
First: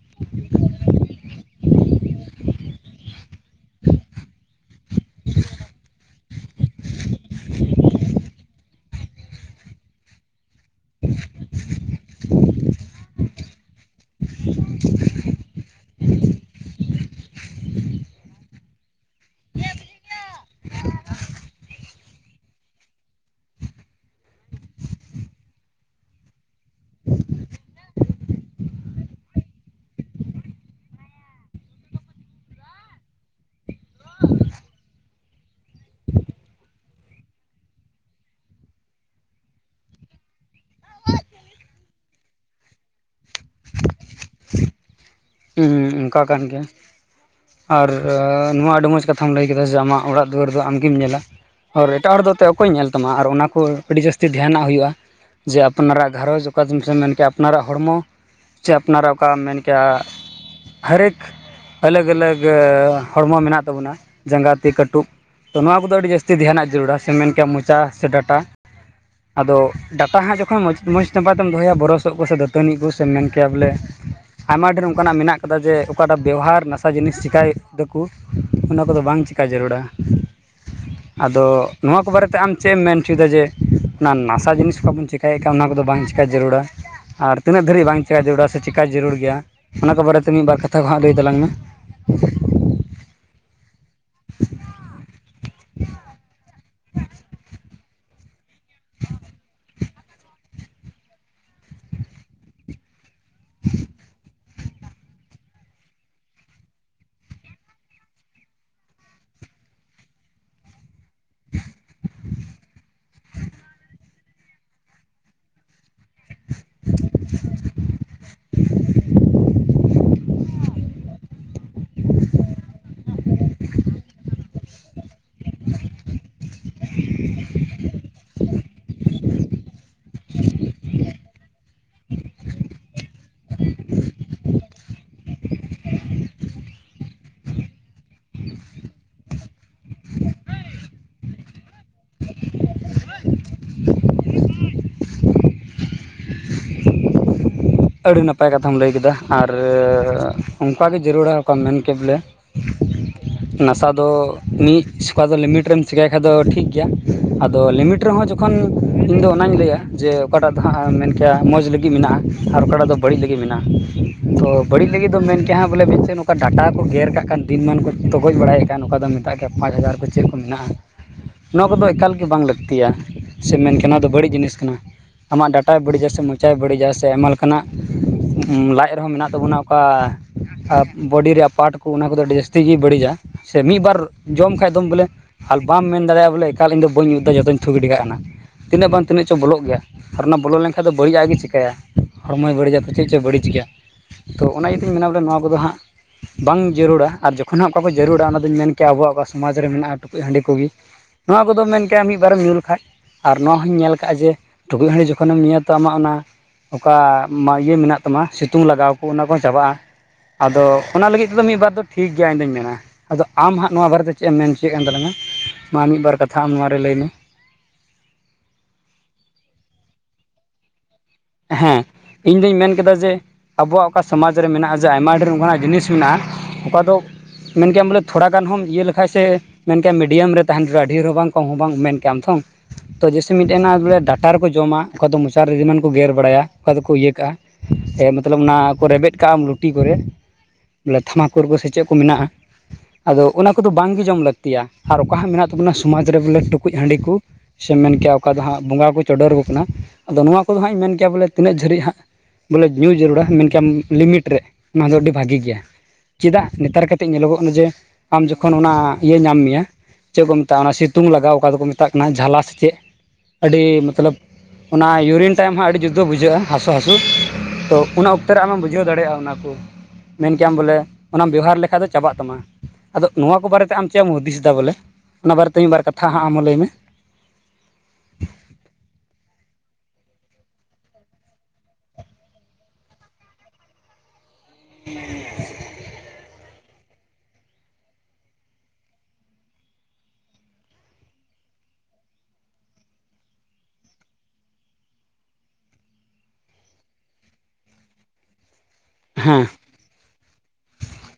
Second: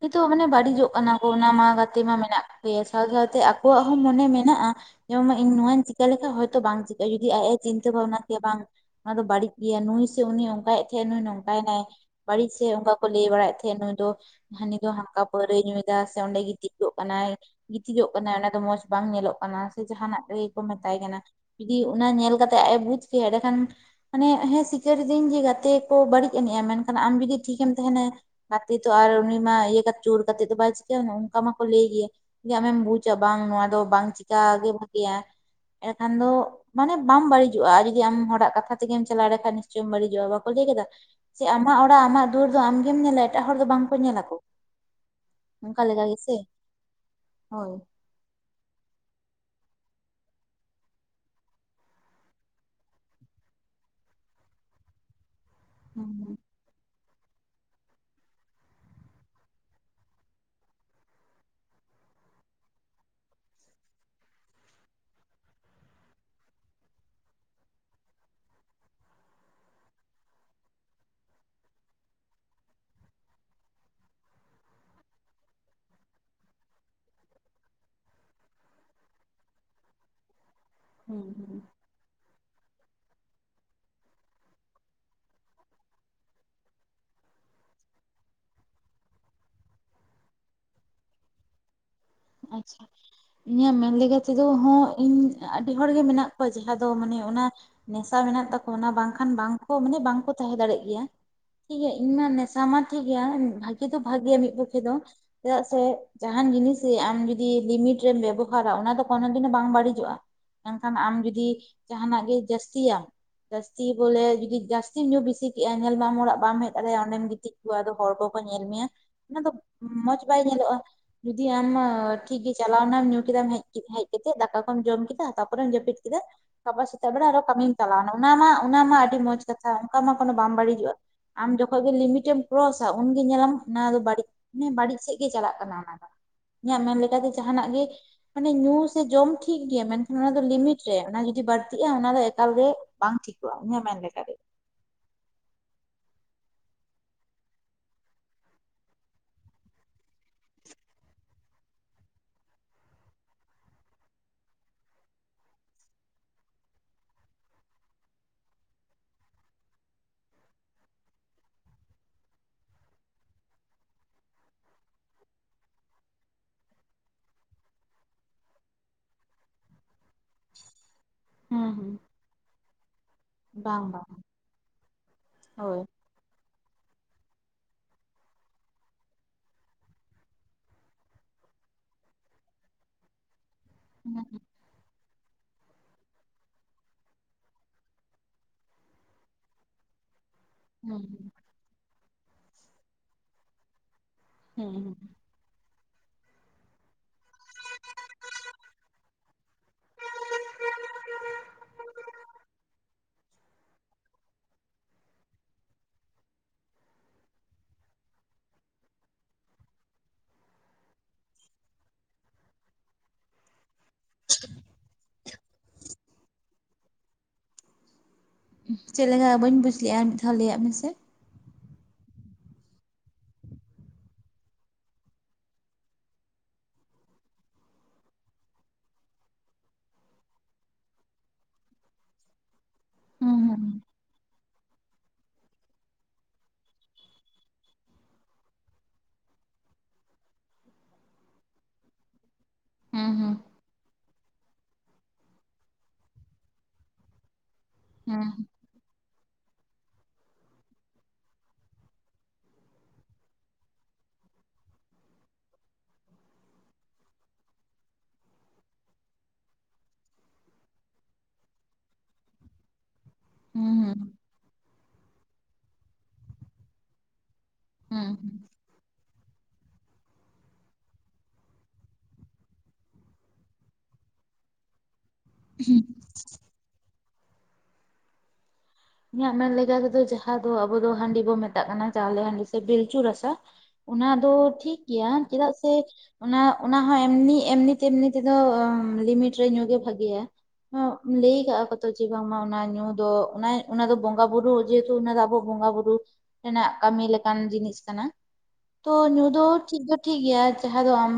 ᱱᱤᱛᱚᱜ ᱢᱟᱱᱮ ᱵᱟᱹᱲᱤᱡᱚᱜ ᱠᱟᱱᱟ ᱠᱚ ᱚᱱᱟ ᱢᱟ ᱜᱟᱛᱮ ᱢᱟ ᱢᱮᱱᱟᱜ ᱠᱚᱜᱮᱭᱟ ᱥᱟᱶ ᱥᱟᱶᱛᱮ ᱟᱠᱚᱣᱟᱜ ᱦᱚᱸ ᱢᱚᱱᱮ ᱢᱮᱱᱟᱜᱼᱟ ᱡᱮᱢᱚᱱ ᱤᱧ ᱱᱚᱣᱟᱧ ᱪᱤᱠᱟᱹ ᱞᱮᱠᱷᱟᱡ ᱦᱚᱭᱛᱚ ᱵᱟᱝ ᱪᱤᱠᱟᱹᱜᱼᱟ ᱡᱩᱫᱤ ᱟᱡ ᱮ ᱪᱤᱱᱛᱟᱹ ᱵᱷᱟᱵᱽᱱᱟ ᱛᱮᱭᱟ ᱵᱟᱝ ᱚᱱᱟ ᱫᱚ ᱵᱟᱹᱲᱤᱡ ᱜᱮᱭᱟ ᱱᱩᱭ ᱥᱮ ᱩᱱᱤ ᱱᱚᱝᱠᱟᱭᱮᱫ ᱛᱟᱦᱮᱸᱫ ᱱᱩᱭ ᱱᱚᱝᱠᱟᱭᱱᱟᱭ ᱵᱟᱹᱲᱤᱡᱮᱫ ᱚᱱᱠᱟ ᱠᱚ ᱞᱟᱹᱭ ᱵᱟᱲᱟᱭᱮᱫ ᱛᱟᱦᱮᱸᱫ ᱱᱩᱭ ᱫᱚ ᱦᱟᱹᱱᱤ ᱫᱚ ᱦᱟᱱᱠᱟ ᱯᱟᱹᱣᱨᱟᱹᱭ ᱧᱩᱭᱮᱫᱟ ᱥᱮ ᱚᱸᱰᱮ ᱜᱤᱛᱤᱡ ᱠᱚᱜ ᱠᱟᱱᱟᱭ ᱜᱤᱛᱤᱡᱚᱜ ᱠᱟᱱᱟ ᱚᱱᱟ ᱫᱚ ᱢᱚᱸᱡᱽ ᱵᱟᱝ ᱧᱮᱞᱚᱜ ᱠᱟᱱᱟ ᱥᱮ ᱡᱟᱦᱟᱱᱟᱜ ᱜᱮᱠᱚ ᱢᱮᱛᱟᱭ ᱠᱟᱱᱟ ᱡᱩᱫᱤ ᱚᱱᱟ ᱧᱮᱞ ᱠᱟᱛᱮᱜ ᱟᱡ ᱮ ᱵᱩᱡᱽ ᱠᱮᱭᱟ ᱮᱸᱰᱮ ᱠᱷᱟᱱ ᱢᱟᱱᱮ ᱦᱮᱸ ᱥᱤᱠᱟᱹᱨᱤᱫᱟᱹᱧ ᱡᱮ ᱜᱟᱛᱼᱼᱼ ᱛᱮ ᱠᱚ ᱵᱟᱹᱲᱤᱡ ᱮᱱᱮᱡᱼᱟ ᱢᱮᱱᱠᱷᱟᱱ ᱟᱢ ᱡᱩᱫᱤ ᱴᱷᱤᱠᱮᱢ ᱛᱟᱦᱮᱱᱟ ᱜᱟᱛᱮ ᱛᱚ ᱟᱨ ᱩᱱᱤ ᱢᱟ ᱤᱭᱟᱹ ᱠᱟᱛᱮ ᱪᱳᱨ ᱠᱟᱛᱮᱜ ᱫᱚ ᱵᱟᱭ ᱪᱤᱠᱟᱹᱭᱟᱱᱟ ᱚᱱᱠᱟ ᱢᱟᱠᱚ ᱞᱟᱹᱭ ᱜᱮᱭᱟ ᱟᱢᱮᱢ ᱵᱩᱡᱟ ᱵᱟᱝ ᱱᱚᱣᱟ ᱫᱚ ᱵᱟᱝ ᱪᱤᱠᱟᱼᱟ ᱵᱷᱟᱜᱮᱭᱟ [unintelligible] ᱮᱱᱰᱮᱠᱷᱟᱱ ᱫᱚ ᱢᱟᱱᱮ ᱵᱟᱢ ᱵᱟᱹᱲᱤᱡᱚᱜᱼᱟ ᱟᱨ ᱡᱩᱫᱤ ᱟᱢ ᱦᱚᱲᱟᱜ ᱠᱟᱛᱷᱟ ᱛᱮᱜᱮᱢ ᱪᱟᱞᱟᱣ ᱞᱮᱠᱷᱟᱱ ᱱᱤᱥᱪᱚᱭᱮᱢ ᱵᱟᱹᱲᱤᱡᱚᱜᱼᱟ ᱞᱟᱹᱭ ᱠᱮᱫᱟ ᱡᱮ ᱟᱢᱟᱜ ᱚᱲᱟᱜ ᱟᱢᱟᱜ ᱫᱩᱣᱟᱹᱨ ᱫᱚ ᱟᱢᱜᱮᱢ ᱧᱮᱞᱟ ᱮᱴᱟᱜ ᱦᱚᱲ ᱫᱚ ᱵᱟᱝᱠᱚ ᱧᱮᱞᱟᱠᱚ ᱞᱮᱠᱟ ᱚᱱᱠᱟ ᱜᱮᱥᱮ ᱠᱟᱱ ᱜᱮᱭᱟ ᱦᱳᱭ ᱟᱨ ᱱᱚᱣᱟ ᱟᱹᱰᱤ ᱢᱚᱸᱡᱽ ᱠᱟᱛᱷᱟᱢ ᱞᱟᱹᱭ ᱠᱮᱫᱟ ᱡᱮ ᱟᱢᱟᱜ ᱚᱲᱟᱜ ᱫᱩᱣᱟᱹᱨ ᱫᱚ ᱟᱢᱜᱮᱢ ᱧᱮᱞᱟ ᱟᱨ ᱮᱴᱟᱜ ᱦᱚᱲ ᱫᱚ ᱮᱱᱛᱮ ᱚᱠᱚᱭ ᱧᱮᱞ ᱛᱟᱢᱟ ᱟᱨ ᱚᱱᱟ ᱠᱚ ᱟᱹᱰᱤ ᱡᱟᱹᱥᱛᱤ ᱫᱷᱮᱭᱟᱱᱟᱜ ᱦᱩᱭᱩᱜᱼᱟ ᱡᱮ ᱦᱩᱸ ᱟᱯᱱᱟᱨᱟᱜ ᱦᱩᱸ ᱜᱷᱟᱨᱚᱸᱡᱽ ᱚᱠᱟ ᱡᱤᱱᱤᱥᱮᱢ ᱢᱮᱱ ᱠᱮᱭᱟ ᱟᱯᱱᱟᱨᱟᱜ ᱦᱚᱲᱢᱚ ᱪᱮ ᱟᱯᱱᱟᱨᱟᱜ ᱚᱠᱟᱢ ᱢᱮᱱ ᱠᱮᱭᱟ ᱦᱟᱨᱮᱠ ᱟᱞᱟᱜᱽ ᱟᱞᱟᱜᱽ ᱦᱚᱲᱢᱚ ᱢᱮᱱᱟᱜ ᱛᱟᱵᱚᱱᱟ ᱡᱟᱸᱜᱟ ᱛᱤ ᱠᱟᱹᱴᱩᱵ ᱛᱚ ᱱᱚᱣᱟ ᱠᱚᱫᱚ ᱟᱹᱰᱤ ᱡᱟᱹᱥᱛᱤ ᱫᱷᱮᱭᱟᱱᱟᱜ ᱡᱟᱹᱨᱩᱲᱟ ᱥᱮᱢ ᱢᱮᱱ ᱠᱮᱭᱟ ᱢᱚᱪᱟ ᱥᱮ ᱰᱟᱴᱟ ᱟᱫᱚ ᱰᱟᱴᱟ ᱦᱟᱸᱜ ᱡᱚᱠᱷᱚᱱᱚ ᱢᱚᱡᱽ ᱱᱟᱯᱟᱭ ᱛᱮᱢ ᱫᱚᱦᱚᱭᱟ ᱵᱚᱨᱚᱥᱚᱜ ᱠᱚ ᱥᱮ ᱫᱟᱹᱛᱟᱹᱱᱤ ᱠᱚᱥᱮᱢ ᱢᱮᱱ ᱠᱮᱭᱟ ᱵᱚᱞᱮ ᱟᱭᱢᱟ ᱰᱷᱮᱨ ᱚᱱᱠᱟᱱᱟᱜ ᱢᱮᱱᱟᱜ ᱠᱟᱫᱟ ᱡᱮ ᱚᱠᱟᱴᱟᱜ ᱵᱮᱣᱦᱟᱨ ᱱᱟᱥᱟ ᱡᱤᱱᱤᱥ ᱪᱮᱠᱟᱹᱭ ᱫᱟᱠᱚ ᱚᱱᱟ ᱠᱚᱫᱚ ᱵᱟᱝ ᱪᱮᱠᱟᱹ ᱡᱟᱹᱨᱩᱲᱟ ᱦᱩᱸ ᱟᱫᱚ ᱦᱩᱸ ᱱᱚᱣᱟ ᱠᱚ ᱵᱟᱨᱮᱛᱮ ᱟᱢ ᱪᱮᱫ ᱮᱢ ᱢᱮᱱ ᱚᱪᱚᱭᱮᱫᱟ ᱡᱮ ᱚᱱᱟ ᱱᱟᱥᱟ ᱡᱤᱱᱤᱥ ᱠᱚ ᱵᱚᱱ ᱪᱮᱠᱟᱹᱭᱮᱫ ᱠᱟᱱ ᱚᱱᱟ ᱠᱚᱫᱚ ᱵᱟᱝ ᱪᱮᱠᱟᱹᱭ ᱡᱟᱹᱨᱩᱲᱟ ᱟᱨ ᱛᱤᱱᱟᱹᱜ ᱫᱷᱟᱹᱨᱤᱡ ᱵᱟᱝ ᱪᱮᱠᱟ ᱡᱟᱹᱨᱩᱲᱟ ᱥᱮ ᱪᱮᱠᱟ ᱡᱟᱹᱨᱩᱲ ᱜᱮᱭᱟ ᱚᱱᱟ ᱠᱚ ᱵᱟᱨᱮᱛᱮ ᱢᱤᱫ ᱵᱟᱨ ᱠᱟᱛᱷᱟ ᱠᱚ ᱦᱟᱸᱜ ᱞᱟᱹᱭ ᱛᱟᱞᱟᱝ ᱢᱮ ᱟᱪᱪᱷᱟ ᱤᱧᱟᱹᱜ ᱢᱮᱱ ᱞᱮᱠᱟ ᱛᱮᱫᱚ ᱦᱚᱸ ᱤᱧ ᱟᱹᱰᱤ ᱦᱚᱲ ᱜᱮ ᱢᱮᱱᱟᱜ ᱠᱚᱣᱟ ᱡᱟᱦᱟᱸ ᱫᱚ ᱢᱟᱱᱮ ᱚᱱᱟ ᱱᱮᱥᱟ ᱢᱮᱱᱟᱜ ᱛᱟᱠᱚ ᱚᱱᱟ ᱵᱟᱝᱠᱷᱟᱱ ᱵᱟᱝᱠᱚ ᱢᱟᱱᱮ ᱵᱟᱝᱠᱚ ᱛᱟᱦᱮᱸ ᱫᱟᱲᱮᱜ ᱜᱮᱭᱟ ᱴᱷᱤᱠᱜᱮᱭᱟ ᱤᱧ ᱢᱟ ᱱᱮᱥᱟ ᱢᱟ ᱴᱷᱤᱠᱜᱮᱭᱟ ᱵᱷᱟᱜᱤ ᱫᱚ ᱵᱷᱟᱜᱮᱭᱟ ᱢᱤᱫ ᱯᱚᱠᱠᱷᱮ ᱫᱚ ᱪᱮᱫᱟᱜ ᱥᱮ ᱡᱟᱦᱟᱱ ᱡᱤᱱᱤᱥ ᱥᱮ ᱟᱢ ᱡᱩᱫᱤ ᱞᱤᱢᱤᱴ ᱨᱮᱢ ᱵᱮᱵᱚᱦᱟᱨᱟ ᱚᱱᱟ ᱫᱚ ᱠᱚᱱᱚ ᱫᱤᱱ ᱵᱟᱝ ᱵᱟᱹᱲᱤᱡᱚᱜᱼᱟ ᱢᱮᱱᱠᱷᱟᱱ ᱟᱢ ᱡᱩᱫᱤ ᱡᱟᱦᱟᱱᱟᱜ ᱜᱮ ᱡᱟᱹᱥᱛᱤᱭᱟᱢ ᱡᱟᱹᱥᱛᱤ ᱵᱚᱞᱮ ᱡᱩᱫᱤ ᱡᱟᱹᱥᱛᱤ ᱧᱩ ᱵᱤᱥᱤ ᱠᱮᱜ-ᱟ ᱧᱮᱞ ᱢᱮ ᱟᱢ ᱚᱲᱟᱜ ᱵᱟᱢ ᱦᱮᱡ ᱫᱟᱲᱮᱭᱟᱜᱼᱟ ᱚᱸᱰᱮᱢ ᱜᱤᱛᱤᱡ ᱠᱚᱜᱼᱟ ᱟᱫᱚ ᱦᱚᱲ ᱠᱚᱠᱚ ᱧᱮᱞ ᱢᱮᱭᱟ ᱚᱱᱟ ᱫᱚ ᱢᱚᱸᱡᱽ ᱵᱟᱭ ᱧᱮᱞᱚᱜᱼᱟ ᱡᱩᱫᱤ ᱟᱢ ᱢᱟ ᱴᱷᱤᱠ ᱜᱮ ᱪᱟᱞᱟᱣᱱᱟᱢ ᱧᱩ ᱠᱮᱫᱟᱢ ᱫᱟᱠᱟ ᱠᱚᱢ ᱡᱚᱢ ᱠᱮᱫᱟ ᱛᱟᱯᱚᱨᱮᱢ ᱡᱟᱹᱯᱤᱫ ᱠᱮᱫᱟ ᱟᱵᱟᱨ ᱥᱮᱛᱟᱜ ᱵᱮᱲᱟ ᱟᱨᱦᱚᱸ ᱠᱟᱹᱢᱤ ᱪᱟᱞᱟᱣᱱᱟ ᱚᱱᱟ ᱢᱟ ᱚᱱᱟᱢᱟ ᱟᱹᱰᱤ ᱢᱚᱸᱡᱽ ᱠᱟᱛᱷᱟ ᱚᱱᱠᱟ ᱢᱟ ᱠᱚᱱᱚ ᱵᱟᱝ ᱵᱟᱹᱲᱤᱡᱚᱜᱼᱟ ᱟᱢ ᱡᱚᱠᱷᱚᱱ ᱜᱮ ᱞᱤᱢᱤᱴᱮᱢ ᱠᱨᱚᱥᱟ ᱩᱱᱜᱮ ᱧᱮᱞᱟᱢ ᱚᱱᱟ ᱫᱚ ᱵᱟᱹᱲᱤᱡ ᱵᱟᱲᱤᱡ ᱥᱮᱫ ᱜᱮ ᱪᱟᱞᱟᱜ ᱠᱟᱱᱟ ᱚᱱᱟ ᱫᱚ ᱤᱧᱟᱹᱜ ᱢᱮᱱ ᱞᱮᱠᱟᱛᱮ ᱡᱟᱦᱟᱱᱟᱜ ᱜᱮ ᱢᱟᱱᱮ ᱧᱩ ᱥᱮ ᱡᱚᱢ ᱴᱷᱤᱠ ᱜᱮᱭᱟ ᱢᱮᱱᱠᱷᱟᱱ ᱚᱱᱟ ᱫᱚ ᱞᱤᱢᱤᱴ ᱨᱮ ᱚᱱᱟ ᱡᱩᱫᱤ ᱵᱟᱹᱲᱛᱤᱜᱼᱟ ᱚᱱᱟᱫᱚ ᱮᱠᱟᱞᱜᱮ ᱵᱟᱝ ᱴᱷᱤᱠᱚᱜᱼᱟ ᱤᱧᱟᱹᱜ ᱢᱮᱱ ᱞᱮᱠᱛᱮ ᱟᱹᱰᱤ ᱱᱟᱯᱟᱭ ᱠᱟᱛᱷᱟᱢ ᱞᱟᱹᱭ ᱠᱮᱫᱟ ᱟᱨ ᱚᱱᱠᱟᱜᱮ ᱡᱟᱹᱨᱩᱲᱟᱠᱟᱢ ᱢᱮᱱ ᱠᱮᱫ ᱵᱚᱞᱮ ᱱᱟᱥᱟᱣ ᱫᱚ ᱢᱤᱫ ᱥᱚᱠᱟ ᱫᱚ ᱞᱤᱢᱤᱴ ᱨᱮᱢ ᱪᱤᱠᱟᱹᱭ ᱠᱷᱟᱡ ᱫᱚ ᱴᱷᱤᱠ ᱜᱮᱭᱟ ᱟᱫᱚ ᱞᱤᱢᱤᱴ ᱨᱮᱦᱚᱸ ᱡᱚᱠᱷᱚᱱ ᱤᱧ ᱫᱚ ᱚᱱᱟᱧ ᱞᱟᱹᱭᱟ ᱡᱮ ᱚᱠᱟᱴᱟᱜ ᱫᱚ ᱦᱟᱸᱜ ᱢᱮᱱ ᱠᱮᱭᱟ ᱢᱚᱸᱡᱽ ᱞᱟᱹᱜᱤᱫ ᱢᱮᱱᱟᱜᱼᱟ ᱟᱨ ᱚᱠᱟᱴᱟᱜ ᱫᱚ ᱵᱟᱹᱲᱤᱡ ᱞᱟᱹᱜᱤᱫ ᱢᱮᱱᱟᱜᱼᱟ ᱛᱚ ᱵᱟᱹᱲᱤᱡ ᱞᱟᱹᱜᱤᱫ ᱫᱚ ᱢᱮᱱ ᱠᱮ ᱦᱟᱸᱜ ᱵᱚᱞᱮ ᱢᱤᱫ ᱪᱮᱱ ᱱᱚᱝᱠᱟ ᱰᱟᱴᱟ ᱠᱚ ᱜᱮᱨ ᱠᱟᱜ ᱠᱷᱟᱱ ᱫᱤᱱᱟ. ᱢ ᱠᱚ ᱛᱠᱚᱚᱡ ᱵᱟᱲᱟᱭᱮᱫ ᱠᱟᱱ ᱱᱚᱝᱠᱟ ᱫᱚ ᱢᱮᱛᱟᱜᱮᱭᱟ ᱯᱟᱸᱪ ᱦᱟᱡᱟᱨ ᱠᱚ ᱪᱮᱫ ᱠᱚ ᱢᱮᱱᱟᱜᱼᱟ ᱱᱚᱣᱟ ᱦᱩᱸ ᱠᱚᱫᱚ ᱦᱩᱸ ᱮᱠᱟᱞᱜᱮ ᱵᱟᱝ ᱞᱟᱹᱠᱛᱤᱭᱟ ᱥᱮ ᱢᱮᱱ ᱵᱟᱝ ᱠᱟᱱᱟ ᱚᱱᱟ ᱫᱚ ᱵᱟᱝ ᱵᱟᱹᱲᱤᱡ ᱡᱤᱱᱤᱥ ᱠᱟᱱᱟ ᱟᱢᱟᱜ ᱰᱟᱴᱟᱭ ᱦᱳᱭ ᱵᱟᱹᱲᱤᱡᱟ ᱥᱮ ᱢᱚᱪᱟᱭ ᱵᱟᱹᱲᱤᱡᱟ ᱥᱮ ᱟᱭᱢᱟ ᱞᱮᱠᱟᱱᱟᱜ ᱞᱟᱡ ᱨᱮᱦᱚᱸ ᱢᱮᱱᱟᱜ ᱛᱟᱵᱚᱱᱟ ᱚᱠᱟ ᱵᱚᱰᱤ ᱨᱮᱭᱟᱜ ᱯᱟᱨᱴ ᱠᱚ ᱚᱱᱟ ᱠᱚᱫᱚ ᱟᱹᱰᱤ ᱡᱟᱹᱥᱛᱤ ᱜᱮ ᱵᱟᱹᱲᱤᱡᱟ ᱥᱮ ᱢᱤᱫᱵᱟᱨ ᱦᱩᱸ ᱦᱩᱸ ᱡᱚᱢ ᱠᱷᱟᱭᱜ ᱫᱚ ᱵᱚᱞᱮ ᱟᱨ ᱵᱟᱢ ᱢᱮᱱᱟᱲᱮᱭᱟᱜ ᱵᱚᱞᱮ ᱮᱠᱟᱞ ᱤᱧᱫᱚ ᱵᱟᱹᱧ ᱩᱛ ᱮᱫᱟ ᱡᱚᱛᱚᱧ ᱛᱷᱩ ᱜᱤᱰᱤ ᱠᱟᱜ ᱠᱟᱱᱟ ᱛᱤᱱᱟᱹᱜ ᱵᱟᱝᱟᱱ ᱛᱤᱱᱟᱹᱜ ᱪᱚ ᱵᱚᱞᱚᱜᱮᱭᱟ ᱟᱨ ᱚᱱᱟ ᱵᱚᱞᱚ ᱞᱮᱠᱷᱟᱱ ᱟᱫᱚ ᱦᱩᱸ ᱵᱟᱹᱲᱤᱡᱟᱜ ᱜᱮ ᱪᱮᱠᱟᱭᱟ ᱦᱚᱲᱢᱚᱭ ᱵᱟᱹᱲᱤᱡᱟᱜᱼᱟ ᱯᱟᱪᱮᱫ ᱪᱚ ᱵᱟᱹᱲᱤᱡ ᱜᱮᱭᱟ ᱛᱚ ᱚᱱᱟ ᱦᱩᱸ ᱤᱭᱟᱹᱛᱮᱧ ᱦᱩᱸ ᱢᱮᱱᱟ ᱱᱚᱣᱟ ᱠᱚᱫᱚ ᱦᱟᱸᱜ ᱵᱟᱝ ᱡᱟᱹᱨᱩᱲᱟ ᱟᱨ ᱡᱚᱠᱷᱚᱱ ᱦᱟᱸᱜ ᱚᱠᱟ ᱠᱚ ᱡᱟᱹᱨᱩᱲᱟ ᱚᱱᱟ ᱫᱚᱧ ᱢᱮᱱ ᱠᱮᱭᱟ ᱟᱵᱚᱣᱟᱜ ᱚᱠᱟ ᱥᱚᱢᱟᱡᱽ ᱨᱮ ᱢᱮᱱᱟᱜᱼᱟ ᱴᱩᱠᱩᱡ ᱦᱟᱺᱰᱤ ᱠᱚᱜᱤ ᱱᱚᱣᱟ ᱠᱚᱫᱚᱢ ᱢᱮᱱ ᱠᱮᱭᱟ ᱢᱤᱫ ᱵᱟᱨᱮᱢ ᱧᱩ ᱞᱮᱠᱷᱟᱭᱡ ᱟᱨ ᱱᱚᱣᱟ ᱦᱚᱸᱧ ᱧᱮᱞ ᱟᱠᱟᱟᱜᱼᱟ ᱡᱮ ᱴᱩᱠᱩᱡ ᱦᱸᱱᱰᱤ ᱡᱚᱠᱷᱚᱱᱮᱢ ᱧᱩᱭᱟ ᱛᱚ ᱟᱢᱟᱜ ᱚᱱᱟ ᱚᱠᱟ ᱢᱟᱭᱟᱹ ᱢᱮᱱᱟᱜ ᱛᱟᱢᱟ ᱥᱤᱛᱩᱝ ᱞᱟᱜᱟᱣ ᱟᱠᱚ ᱚᱱᱟ ᱠᱚᱦᱚᱸ ᱪᱟᱵᱟᱜᱼᱟ ᱟᱫᱚ ᱚᱱᱟ ᱞᱟᱹᱜᱤᱫ ᱛᱮᱫᱚ ᱢᱤᱫ ᱵᱟᱨ ᱫᱚ ᱴᱷᱤᱠ ᱜᱮᱭᱟ ᱤᱧᱫᱩᱧ ᱢᱮᱱᱟ ᱟᱫᱚ ᱟᱢ ᱦᱟᱸᱜ ᱱᱚᱣᱟ ᱵᱟᱨᱮᱛᱮ ᱪᱮᱫ ᱮᱢ ᱢᱮᱱ ᱚᱪᱚᱭᱮᱫ ᱠᱟᱱ ᱛᱟᱞᱟᱝᱟ ᱢᱟ ᱢᱤᱫ ᱵᱟᱨ ᱠᱟᱛᱷᱟ ᱟᱢ ᱱᱚᱣᱟ ᱨᱮ ᱞᱟᱹᱭᱢᱮ ᱪᱮᱫ ᱞᱮᱠᱟ ᱵᱟᱹᱧ ᱵᱩᱡᱞᱮᱜᱼᱟ ᱢᱤᱫ ᱫᱷᱟᱣ ᱞᱟᱹᱭᱟᱜ ᱢᱮᱥᱮ ᱦᱮᱸ ᱤᱧ ᱫᱩᱧ ᱢᱮᱱ ᱠᱮᱫᱟ ᱡᱮ ᱟᱵᱚᱣᱟᱜ ᱚᱠᱟ ᱥᱚᱢᱟᱡᱽ ᱨᱮ ᱢᱮᱱᱟᱜᱼᱟ ᱡᱮ ᱟᱭᱢᱟ ᱰᱷᱮᱨ ᱚᱱᱠᱟᱱᱟᱜ ᱡᱤᱱᱤᱥ ᱢᱮᱱᱟᱜᱼᱟ ᱚᱠᱟ ᱫᱚ ᱢᱮᱱ ᱠᱮᱭᱟᱢ ᱵᱚᱞᱮ ᱛᱷᱚᱲᱟ ᱜᱟᱱ ᱦᱚᱢ ᱤᱭᱟᱹ ᱞᱮᱠᱷᱟᱡ ᱥᱮ ᱢᱮᱱᱠᱮᱭᱟᱢ ᱢᱤᱰᱤᱭᱟᱢ ᱨᱮ ᱛᱟᱦᱮᱱ ᱨ ᱰᱷᱮᱨ ᱦᱚᱸ ᱵᱟᱝ ᱠᱚᱢᱦᱚ ᱵᱟᱝ ᱢᱮᱱ ᱠᱮᱭᱟᱢ ᱛᱷᱚᱝ ᱛᱚ ᱡᱮᱭᱥᱮ ᱦᱩᱸ ᱦᱩᱸ ᱢᱤᱫᱴᱮᱱ ᱟᱜ ᱵᱚᱞᱮ ᱰᱟᱴᱟ ᱨᱮᱠᱚ ᱡᱚᱢᱟ ᱚᱠᱟ ᱫᱚ ᱢᱚᱪᱟ ᱨᱮ ᱠᱚ ᱜᱮᱨ ᱵᱟᱲᱟᱭᱟ ᱚᱠᱟ ᱫᱚᱠᱚ ᱤᱭᱟᱹ ᱠᱟᱜᱼᱟ ᱢᱚᱛᱞᱚᱵ ᱚᱱᱟ ᱠᱚ ᱨᱮᱵᱮᱫ ᱠᱟᱜᱼᱟ ᱞᱩᱴᱤ ᱠᱚᱨᱮ ᱵᱚᱞᱮ ᱛᱷᱟᱢᱟᱠᱩᱨ ᱠᱚ ᱥᱮ ᱪᱮᱫ ᱠᱚ ᱢᱮᱱᱟᱜᱼᱟ ᱦᱩᱸ ᱟᱫᱚ ᱦᱩᱸ ᱚᱱᱟ ᱠᱚᱫᱚ ᱵᱟᱝᱜᱮ ᱡᱚᱢ ᱞᱟᱹᱠᱛᱤ ᱛᱤᱭᱟ ᱟᱨ ᱚᱠᱟ ᱦᱜ ᱢᱮᱱᱟᱜ ᱛᱟᱵᱚᱱᱟ ᱥᱚᱢᱟᱡᱽ ᱨᱮ ᱵᱚᱞᱮ ᱴᱩᱠᱩᱡ ᱦᱟᱺᱰᱤ ᱠᱚ ᱥᱮᱢ ᱢᱮᱱ ᱠᱮᱭᱟ ᱦᱩᱸ ᱚᱠᱟ ᱫᱚ ᱦᱟᱸᱜ ᱵᱚᱸᱜᱟ ᱠᱚ ᱪᱚᱰᱚᱨ ᱟᱠᱚ ᱠᱟᱱᱟ ᱟᱫᱚ ᱱᱚᱣᱟ ᱠᱚᱫᱚ ᱦᱟᱸᱜ ᱤᱧ ᱢᱮᱱ ᱠᱮᱭᱟ ᱵᱚᱞᱮ ᱛᱤᱱᱟᱹᱜ ᱡᱷᱟᱹᱨᱤᱡ ᱦᱟᱸᱜ ᱵᱚᱞᱮ ᱧᱩ ᱡᱟᱹᱨᱩᱲᱟ ᱢᱮᱱᱠᱷ ᱞᱤᱢᱤᱴ ᱨᱮ ᱚᱱᱟ ᱫᱚ ᱟᱹᱰᱤ ᱵᱷᱟᱜᱤ ᱜᱮᱭᱟ ᱪᱮᱫᱟᱜ ᱱᱮᱛᱟᱨᱛᱮᱫ ᱧᱮᱞᱚᱜᱚᱜ ᱠᱟᱱᱟ ᱡᱮ ᱟᱢ ᱡᱚᱠᱷᱚᱱ ᱚᱱᱟ ᱤᱭᱟᱹ ᱧᱟᱢ ᱢᱮᱭᱟ ᱪᱮᱫ ᱠᱚ ᱢᱮᱛᱟᱜᱼᱟ ᱚᱱᱟ ᱥᱤᱛᱩᱝ ᱞᱟᱜᱟᱣ ᱚᱠᱟ ᱫᱚᱠᱚ ᱢᱮᱛᱟᱜ ᱠᱟᱱᱟ ᱡᱷᱟᱞᱟ ᱥᱮ ᱪᱮᱫ ᱟᱹᱰᱤ ᱦᱩᱸ ᱢᱚᱛᱞᱚᱵ ᱚᱱᱟ ᱤᱭᱩᱨᱤᱱ ᱛᱟᱭᱚᱢ ᱦᱟᱸᱜ ᱟᱹᱰᱤ ᱡᱩᱫᱟ. ᱵᱩᱡᱷᱟᱹᱜᱼᱟ ᱦᱟᱹᱥᱩ ᱦᱟᱹᱥᱩ ᱛᱚ ᱦᱩᱸ ᱚᱱᱟ ᱚᱠᱛᱚ ᱦᱩᱸ ᱨᱮᱢ ᱵᱩᱡᱷᱟᱹᱣ ᱫᱟᱲᱮᱭᱟᱜᱼᱟ ᱚᱱᱟ ᱠᱚ ᱢᱮᱱ ᱠᱮᱭᱟᱢ ᱵᱚᱞᱮ ᱚᱱᱟᱢ ᱵᱮᱣᱦᱟᱨ ᱞᱮᱠᱷᱟᱡ ᱫᱚ ᱪᱟᱵᱟᱜ ᱛᱟᱢᱟ᱾ ᱟᱫᱚ ᱱᱚᱣᱟ ᱠᱚ ᱵᱟᱨᱮᱛᱮ ᱟᱢ ᱪᱮᱫ ᱮᱢ ᱦᱩᱫᱤᱥ ᱫᱟ ᱵᱚᱞᱮ ᱚᱱᱟ ᱵᱟᱨᱮᱛᱮ ᱢᱤᱫ ᱵᱟᱨ ᱠᱟᱛᱷᱟ ᱦᱟᱸᱜ ᱟᱢ ᱞᱟᱹᱭ ᱢᱮ ᱤᱧᱟᱹᱜ ᱢᱮᱱ ᱞᱮᱠᱟ ᱛᱮᱫᱚ ᱡᱟᱦᱟᱸ ᱫᱚ ᱟᱵᱚ ᱫᱚ ᱦᱟᱺᱰᱤ ᱵᱚᱱ ᱢᱮᱛᱟᱜ ᱠᱟᱱᱟ ᱪᱟᱣᱞᱮ ᱦᱟᱺᱰᱤ ᱥᱮ ᱯᱤᱞᱪᱩ ᱨᱟᱥᱟ ᱚᱱᱟ ᱫᱚ ᱴᱷᱤᱠ ᱜᱮᱭᱟ ᱪᱮᱫᱟᱜ ᱥᱮ ᱚᱱᱟ ᱚᱱᱟᱦᱚᱸ ᱮᱢᱱᱤ ᱮᱢᱱᱤ ᱛᱮᱢᱱᱤ ᱛᱮᱫᱚ ᱞᱤᱢᱤᱴ ᱨᱮ ᱧᱩ ᱜᱮ ᱵᱷᱟᱜᱮᱭᱟ ᱞᱟᱹᱭ ᱟᱠᱟᱟᱜᱼᱟ ᱠᱚᱛᱚ ᱪᱮ ᱵᱟᱝᱢᱟ ᱚᱱᱟ ᱧᱩ ᱫᱚ ᱚᱱᱟ ᱚᱱᱟ ᱫᱚ ᱵᱚᱸᱜᱟ ᱵᱩᱨᱩ ᱡᱮᱦᱮᱛᱩ ᱚᱱᱟ ᱫᱚ ᱟᱵᱚ ᱵᱚᱸᱜᱟ ᱵᱩᱨᱩ ᱨᱮᱱᱟᱜ ᱠᱟᱹᱢᱤ ᱞᱮᱠᱟᱱ ᱡᱤᱱᱤᱥ ᱠᱟᱱᱟ᱾ ᱛᱚ ᱧᱩ ᱦᱮᱸ ᱫᱚ ᱴᱷᱤᱠ ᱫᱚ ᱴᱷᱤᱠ ᱜᱮᱭᱟ ᱡᱟᱦᱟᱸ ᱫᱚ ᱟᱢ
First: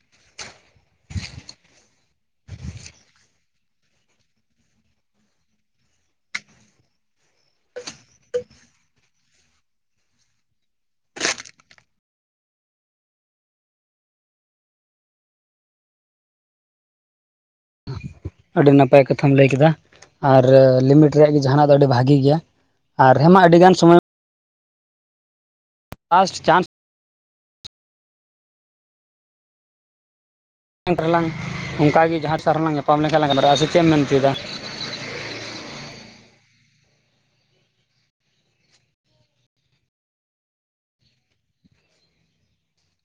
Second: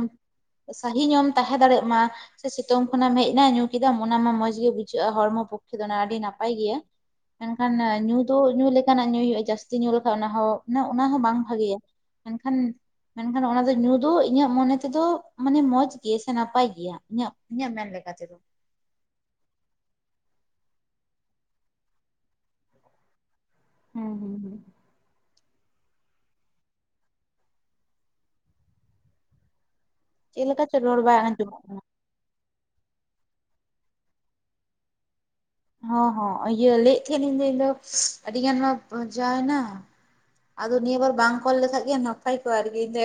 ᱥᱟᱹᱦᱤ ᱧᱚᱜ ᱮᱢ ᱛᱟᱦᱮ ᱫᱟᱲᱮᱭᱟᱜ ᱢᱟ᱾ ᱥᱮ ᱥᱤᱛᱩᱝ ᱠᱷᱚᱱᱟᱢ ᱦᱮᱡ ᱮᱱᱟ ᱧᱩ ᱠᱮᱫᱟᱢ ᱚᱱᱟ ᱢᱟ ᱢᱚᱸᱡᱽ ᱜᱮ ᱵᱩᱡᱷᱟᱹᱜᱼᱟ ᱦᱚᱲᱢᱚ ᱯᱚᱠᱠᱷᱮ ᱫᱚ ᱚᱱᱟ ᱟᱹᱰᱤ ᱱᱟᱯᱟᱭ ᱜᱮᱭᱟ ᱢᱮᱱᱠᱷᱟᱱ ᱧᱩ ᱫᱚ ᱧᱩ ᱞᱮᱠᱟᱱᱟᱜ ᱧᱩᱭ ᱦᱩᱭᱩᱜᱼᱟ ᱡᱟᱹᱥᱛᱤ ᱧᱩ ᱞᱮᱠᱷᱟᱱ ᱚᱱᱟ ᱦᱚᱸ ᱚᱱᱟ ᱚᱱᱟ ᱦᱚᱸ ᱵᱟᱝ ᱵᱷᱟᱜᱮᱭᱟ ᱮᱱᱠᱷᱟᱱ ᱢᱮᱱ ᱠᱷᱟᱱ ᱚᱱᱟ ᱫᱚ ᱧᱩ ᱫᱚ ᱤᱧᱟᱹᱜ ᱢᱚᱱᱮ ᱛᱮᱫᱚ ᱢᱟᱱᱮ ᱢᱚᱸᱡᱽ ᱜᱮ ᱥᱮ ᱱᱟᱯᱟᱭ ᱜᱮᱭᱟ ᱤᱧᱟᱹᱜ ᱤᱧᱟᱹᱜ ᱢᱮᱱ ᱞᱮᱠᱟ ᱛᱮᱫᱚ ᱟᱹᱰᱤ ᱱᱟᱯᱟᱭ ᱠᱟᱛᱷᱟᱢ ᱞᱟᱹᱭ ᱠᱮᱫᱟ ᱟᱨ ᱞᱤᱢᱤᱴ ᱨᱮᱭᱟᱜ ᱜᱮ ᱡᱟᱦᱟᱸᱱᱟᱜ ᱫᱚ ᱟᱹᱰᱤ ᱵᱷᱟᱜᱤ ᱜᱮᱭᱟ ᱟᱨ ᱦᱮᱸᱢᱟ ᱟᱹᱰᱤ ᱜᱟᱱ ᱥᱚᱢᱚᱭ ᱦᱩᱸ ᱦᱩᱸ ᱦᱩᱸ ᱞᱟᱥᱴ ᱪᱟᱱᱥ ᱪᱮᱫ ᱞᱮᱠᱟ ᱪᱚ ᱨᱚᱲ ᱚᱱᱠᱟ ᱵᱟᱭ ᱨᱮᱞᱟᱝ ᱟᱸᱡᱚᱢᱚᱜ ᱠᱟᱱᱟ ᱚᱝᱠᱟᱜᱮ ᱡᱟᱦᱟᱸ ᱛᱤᱥ ᱟᱨ ᱦᱚᱸ ᱞᱟᱝ ᱧᱟᱯᱟᱢ ᱞᱮᱱᱠᱷᱟᱱ ᱞᱟᱝ ᱜᱟᱞᱢᱟᱨᱟᱜ ᱟ ᱥᱮ ᱪᱮᱜ ᱮᱢ ᱢᱮᱱ ᱚᱪᱚᱭ ᱫᱟ ᱦᱚᱸ ᱦᱚᱸ ᱤᱭᱟᱹ ᱞᱟᱹᱭᱮᱜ ᱛᱷᱮᱭᱮᱜᱸᱞᱤᱧ ᱡᱮ ᱤᱧ ᱫᱚ ᱟᱹᱰᱤ ᱜᱟᱱ ᱢᱟ ᱵᱟᱡᱟᱣ ᱮᱱᱟ ᱟᱫᱚ ᱱᱤᱭᱟᱹ ᱵᱟᱨ ᱵᱟᱝ ᱠᱚᱞ ᱞᱮᱠᱷᱟᱡ ᱜᱮ ᱱᱟᱯᱟᱭ ᱠᱚᱜᱼᱟ ᱟᱨᱠᱤ ᱤᱧ ᱫᱚ